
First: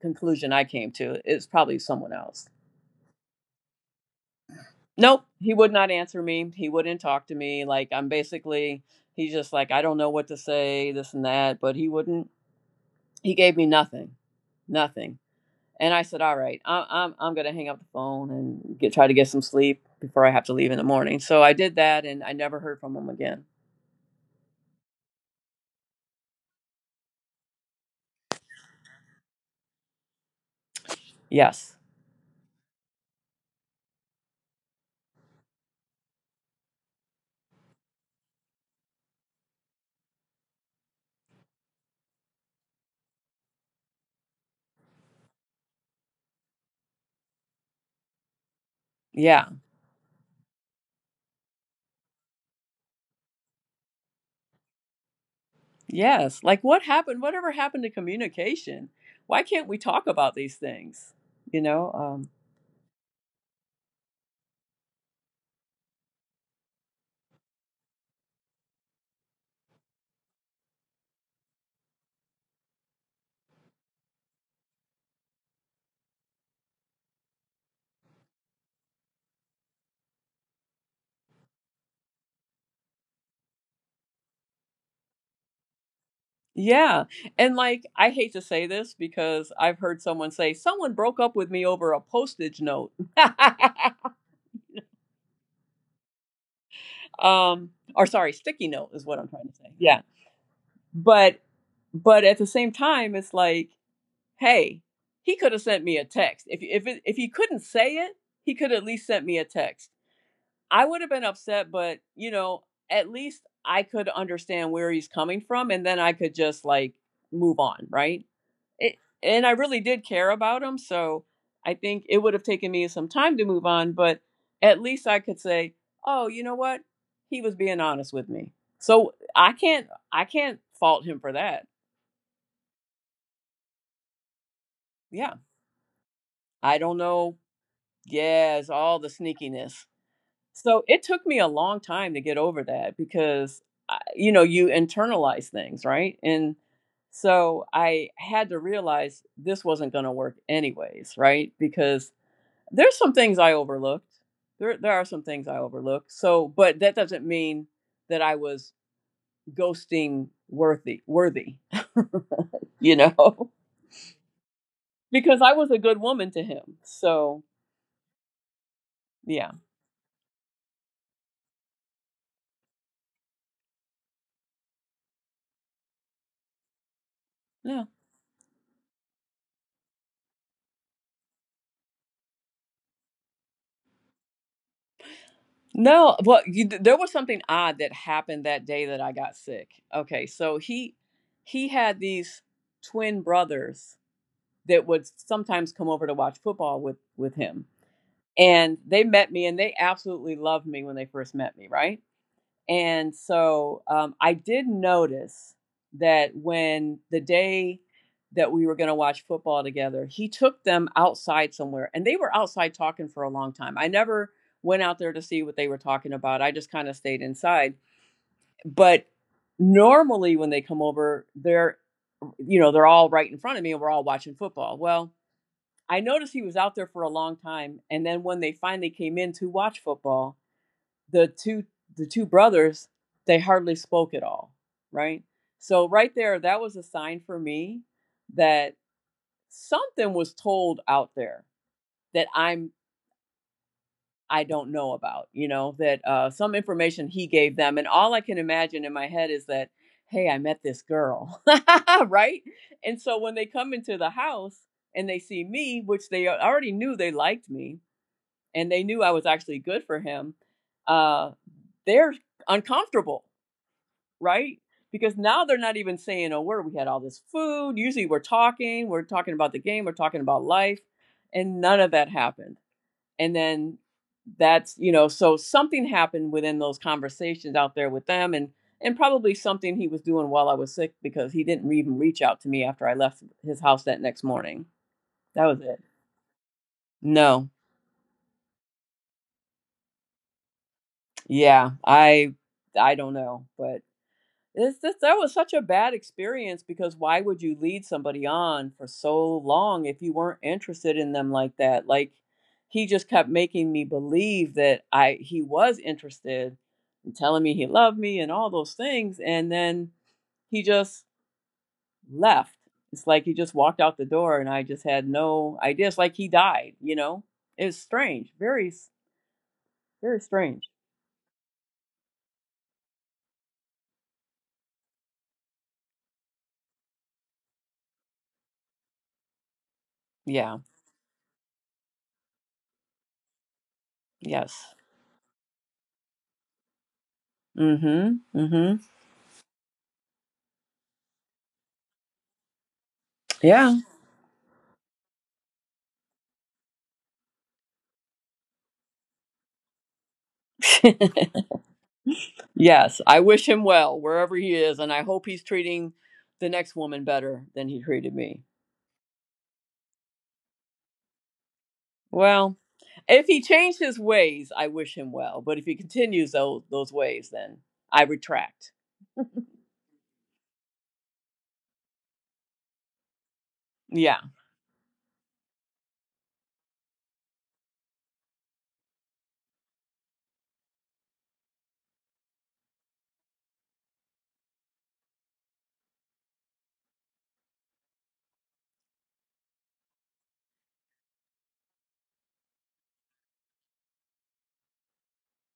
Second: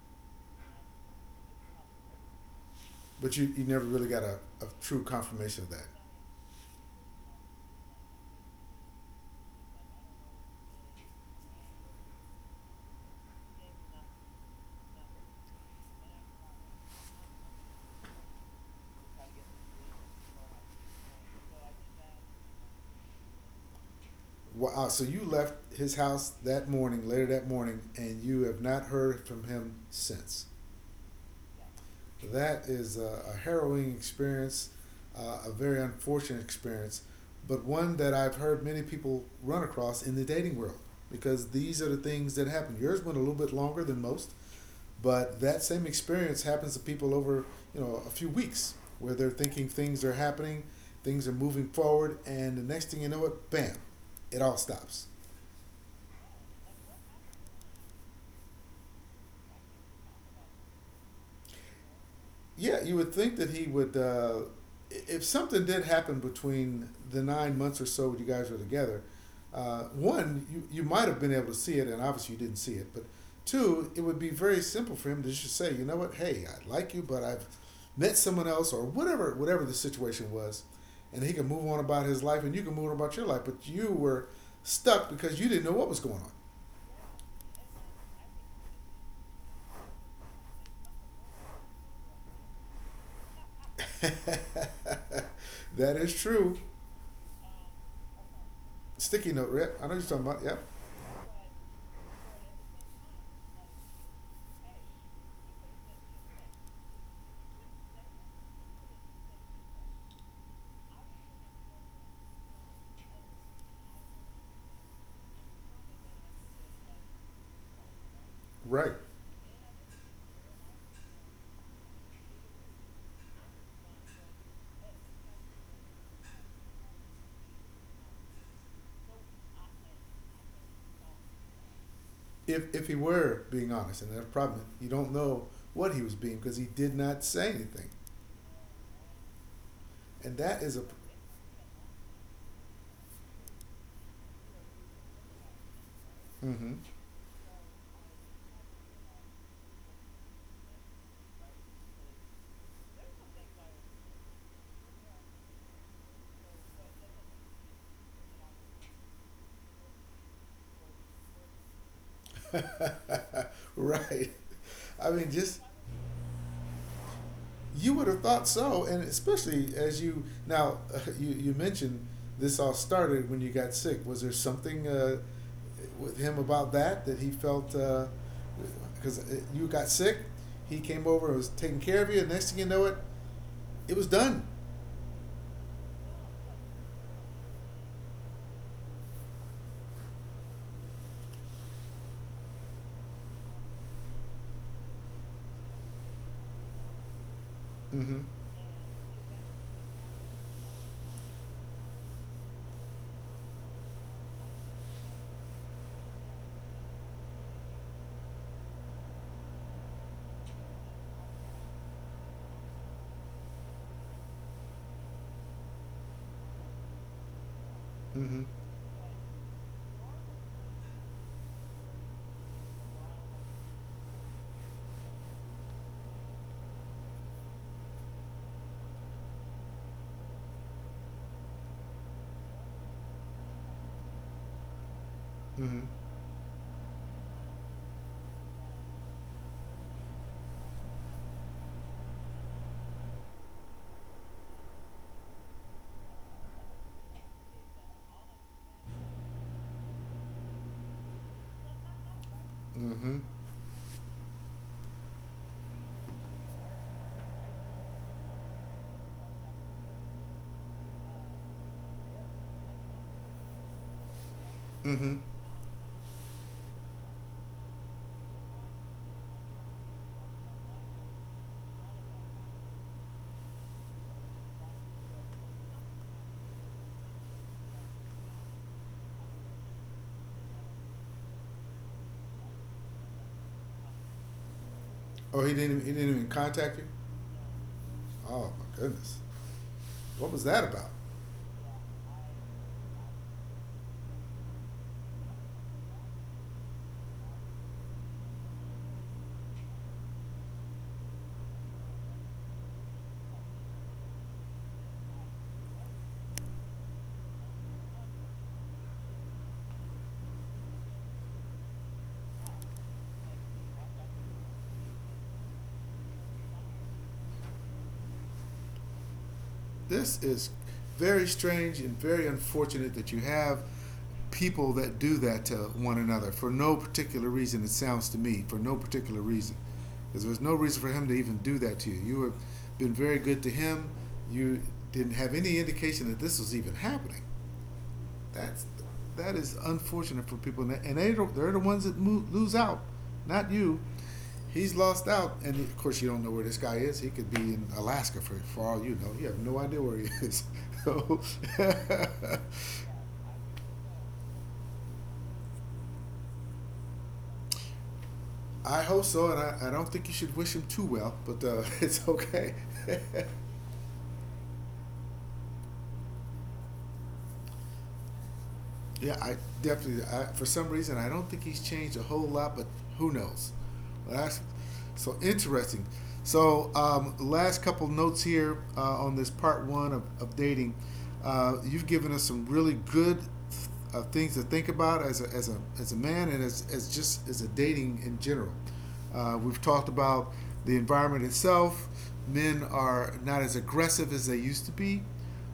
[SPEAKER 2] conclusion I came to. It's probably someone else.
[SPEAKER 1] But you never really got a true
[SPEAKER 2] Nope, he
[SPEAKER 1] confirmation of
[SPEAKER 2] would
[SPEAKER 1] that.
[SPEAKER 2] not answer me. He wouldn't talk to me. Like, I'm basically, he's just like, I don't know what to say, this and that. But he wouldn't. He gave me nothing, nothing. And I said, "All right, I'm I'm gonna hang up the phone and get try to get some sleep before I have to leave in the morning." So I did that, and I never heard from him again.
[SPEAKER 1] Wow. So you left his house that morning, later that morning, and you have not heard from him since.
[SPEAKER 2] Yes,
[SPEAKER 1] That is a harrowing experience, a very unfortunate experience, but one that I've heard many people run across in the dating world because these are the things that happen. Yours went a little bit longer than most. But that same experience happens to people over, you know, a few weeks where they're
[SPEAKER 2] yeah,
[SPEAKER 1] thinking things are happening, things are moving forward, and the next thing you know it, bam, it all stops.
[SPEAKER 2] yes. Like, what happened? Whatever happened to communication? Why can't we talk about these things? You know? Um,
[SPEAKER 1] Yeah, you would think that he would. If something did happen between the 9 months or so when you guys were together, one, you might have been able to see it, and obviously you didn't see it. But two, it would be very simple for him to just say, you know what, hey, I like you, but I've met someone else, or whatever, whatever the situation was, and he can move on about his life, and you can move on about your life. But you were stuck because you didn't know what was going on.
[SPEAKER 2] yeah. And like, I hate to say this because I've heard someone say someone broke up with me over a postage note.
[SPEAKER 1] That is true.
[SPEAKER 2] Or sorry, sticky note is what I'm
[SPEAKER 1] Sticky
[SPEAKER 2] trying
[SPEAKER 1] note,
[SPEAKER 2] to say.
[SPEAKER 1] Rip. I know
[SPEAKER 2] Yeah.
[SPEAKER 1] you're talking about. Yep.
[SPEAKER 2] But but at the same time, it's like, hey, he could have sent me a text. If he couldn't say it, he could at least sent me a text. I would have been upset, but you know, at least I could understand where he's coming from, and then I could just like move on, right? It,
[SPEAKER 1] Right.
[SPEAKER 2] and I really did care about him, so I think it would have taken me some time to move on, but at least I could say, oh, you know what, he was being honest with me. So I can't fault him for that.
[SPEAKER 1] If he were being honest, and that's the problem, you don't
[SPEAKER 2] Yeah,
[SPEAKER 1] know what he was being because he
[SPEAKER 2] I don't
[SPEAKER 1] did not
[SPEAKER 2] know.
[SPEAKER 1] say anything,
[SPEAKER 2] Yes, all the sneakiness.
[SPEAKER 1] and that is
[SPEAKER 2] So
[SPEAKER 1] a.
[SPEAKER 2] it took me a long time to get over that because I- you know, you internalize things, right? And
[SPEAKER 1] Mm-hmm.
[SPEAKER 2] so I had to realize this wasn't going to work anyways, right? Because there's some things I overlooked. There are some things I overlooked. So, but that doesn't mean that I was ghosting worthy, you know,
[SPEAKER 1] right. I mean,
[SPEAKER 2] because I
[SPEAKER 1] just
[SPEAKER 2] was a good woman to him. So,
[SPEAKER 1] you would have thought so, and
[SPEAKER 2] yeah.
[SPEAKER 1] especially as you now you you mentioned this all started when you got sick. Was there something with him about that that he felt
[SPEAKER 2] Yeah.
[SPEAKER 1] Because you got sick? He came over and was taking care of you. And next thing you know, it was done.
[SPEAKER 2] No, well, you, there was something odd that happened that day that I got sick. Okay, so he had these twin brothers that would sometimes come over to watch football with him,
[SPEAKER 1] Mm-hmm.
[SPEAKER 2] and they met me and they absolutely loved me when they first met me, right? And so I did notice that when the day that we were going to watch football together, he took them outside somewhere and they were outside talking for a long time. I never went out there to see what they were talking about. I just kind of stayed inside.
[SPEAKER 1] Mm-hmm.
[SPEAKER 2] But normally when they come over, they're you know, they're all right in front of me and we're all watching football. Well, I noticed he was out there for a long time, and then when they finally came in to watch football, the two the two brothers, they hardly spoke at all, right?
[SPEAKER 1] Mm-hmm.
[SPEAKER 2] So right there, that was a sign for me that something was told out there that I'm, I don't know about, you know, that some information he gave them. And all I can imagine in my head is that, hey, I met this girl. Right? And so
[SPEAKER 1] Mm-hmm.
[SPEAKER 2] when they come into the house and they see me, which they already knew they liked me, and they knew I was actually good for him, uh, they're uncomfortable, right? Because
[SPEAKER 1] Mm-hmm.
[SPEAKER 2] now they're not even saying a word. We had all this food. Usually we're talking about the game, we're talking about life, and none of that happened. And then that's, you know, so something happened within those conversations out there with them, and probably something he was doing while I was sick, because he didn't even reach out to me after I left his house that next morning. That
[SPEAKER 1] Oh, he
[SPEAKER 2] was
[SPEAKER 1] didn't.
[SPEAKER 2] it.
[SPEAKER 1] Even, he didn't even contact you.
[SPEAKER 2] No.
[SPEAKER 1] Oh my goodness, what was that about?
[SPEAKER 2] Yeah. I don't know, but this that was such a bad experience. Because why would you lead somebody on for so long if you weren't interested in them like that? Like, he just kept making me believe that I he was interested and telling me he loved me and all those things, and then he just left. It's like he just walked out the door and I just had no idea. It's like he died, you know? It's strange. Very very
[SPEAKER 1] This is
[SPEAKER 2] strange.
[SPEAKER 1] very strange and very unfortunate that you have people that do that to one another for no particular reason. It sounds to me for no particular reason, because there was
[SPEAKER 2] Yeah.
[SPEAKER 1] no reason for him to even do that to you. You have been very good to him. You
[SPEAKER 2] Yes.
[SPEAKER 1] didn't have any indication that this was even happening.
[SPEAKER 2] Mm-hmm.
[SPEAKER 1] That's
[SPEAKER 2] Mm-hmm.
[SPEAKER 1] that is unfortunate for people, and they don't- they're the ones that move, lose out, not you. He's lost out, and of course you don't know where this guy is. He could be in Alaska for all you know. You have no idea where he is.
[SPEAKER 2] Yeah.
[SPEAKER 1] So
[SPEAKER 2] Yes, I wish him well wherever he is, and I hope he's treating the next woman better than he treated me.
[SPEAKER 1] I hope so, and I don't think you should wish him too well, but it's
[SPEAKER 2] Well,
[SPEAKER 1] okay.
[SPEAKER 2] if he changed his ways, I wish him well. But if he continues those ways, then I retract.
[SPEAKER 1] Yeah, I definitely. I, for some reason, I don't think he's changed a whole lot, but who knows? Well,
[SPEAKER 2] Yeah.
[SPEAKER 1] that's so interesting. So, last couple notes here on this part one of dating. You've given us some really good things to think about as a, as a, as a man and as just as a dating in general. We've talked about the environment itself. Men are not as aggressive as they used to be.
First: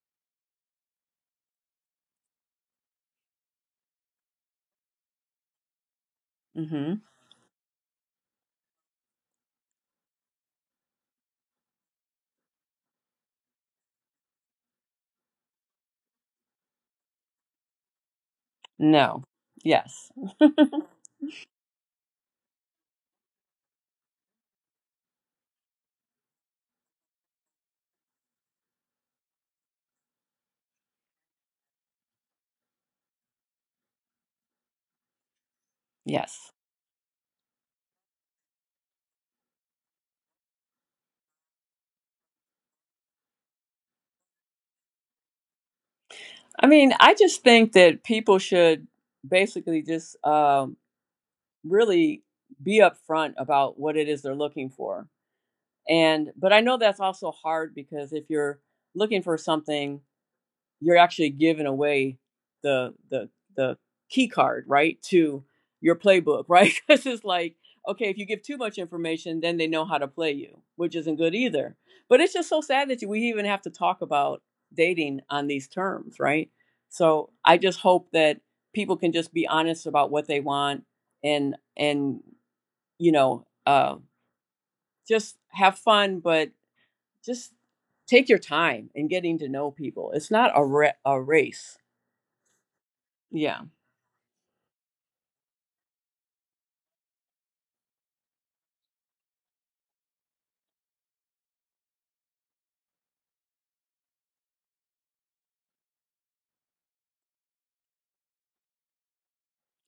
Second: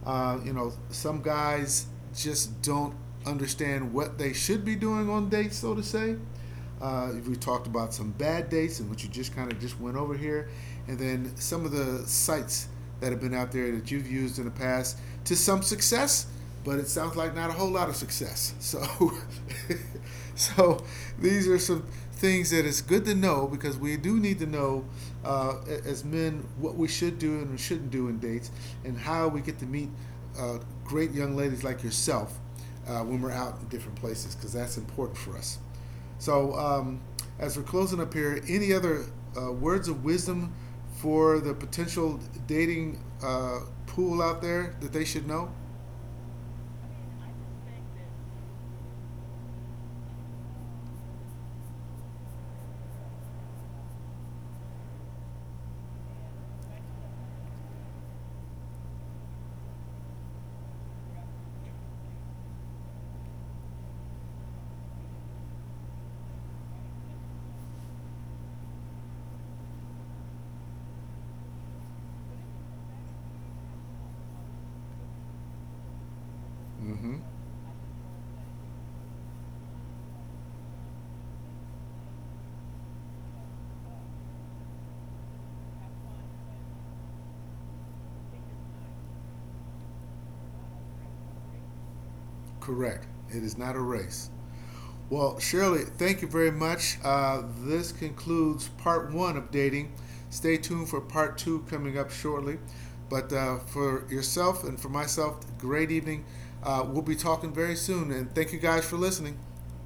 [SPEAKER 1] You know, some guys just don't understand what they should be doing on dates, so to say.
[SPEAKER 2] Hmm.
[SPEAKER 1] We talked about some bad dates and which you just kind of just went over here, and then some of the sites that have been out there that you've used in the past to some success, but it sounds like not a whole lot of success. So,
[SPEAKER 2] No. Yes.
[SPEAKER 1] so these are some things that it's good to know because we do need to know uh, as men what we should do and we shouldn't do in dates, and how we get to meet great young ladies like yourself when we're out in different places because that's important for us.
[SPEAKER 2] Yes.
[SPEAKER 1] So, as we're closing up here, any other words of wisdom for the potential dating pool out there that they should know?
[SPEAKER 2] I mean, I just think that people should basically just really be upfront about what it is they're looking for. And but I know that's also hard, because if you're looking for something, you're actually giving away the the the key card, right, to your playbook, right? Because it's like, okay, if you give too much information, then they know how to play you, which isn't good either. But it's just so sad that we even have to talk about dating on these terms, right?
[SPEAKER 1] Mm-hmm.
[SPEAKER 2] So I just hope that people can just be honest about what they want, and you know just have fun, but just take your time in getting to know people. It's not a, a race.
[SPEAKER 1] Correct. It is
[SPEAKER 2] Yeah.
[SPEAKER 1] not a race. Well, Shirley, thank you very much. This concludes part one of dating. Stay tuned for part two coming up shortly. But for yourself and for myself, great evening. We'll be talking very soon. And thank you guys for listening.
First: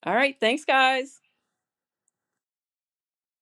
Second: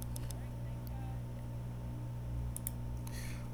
[SPEAKER 2] All right. Thanks, guys.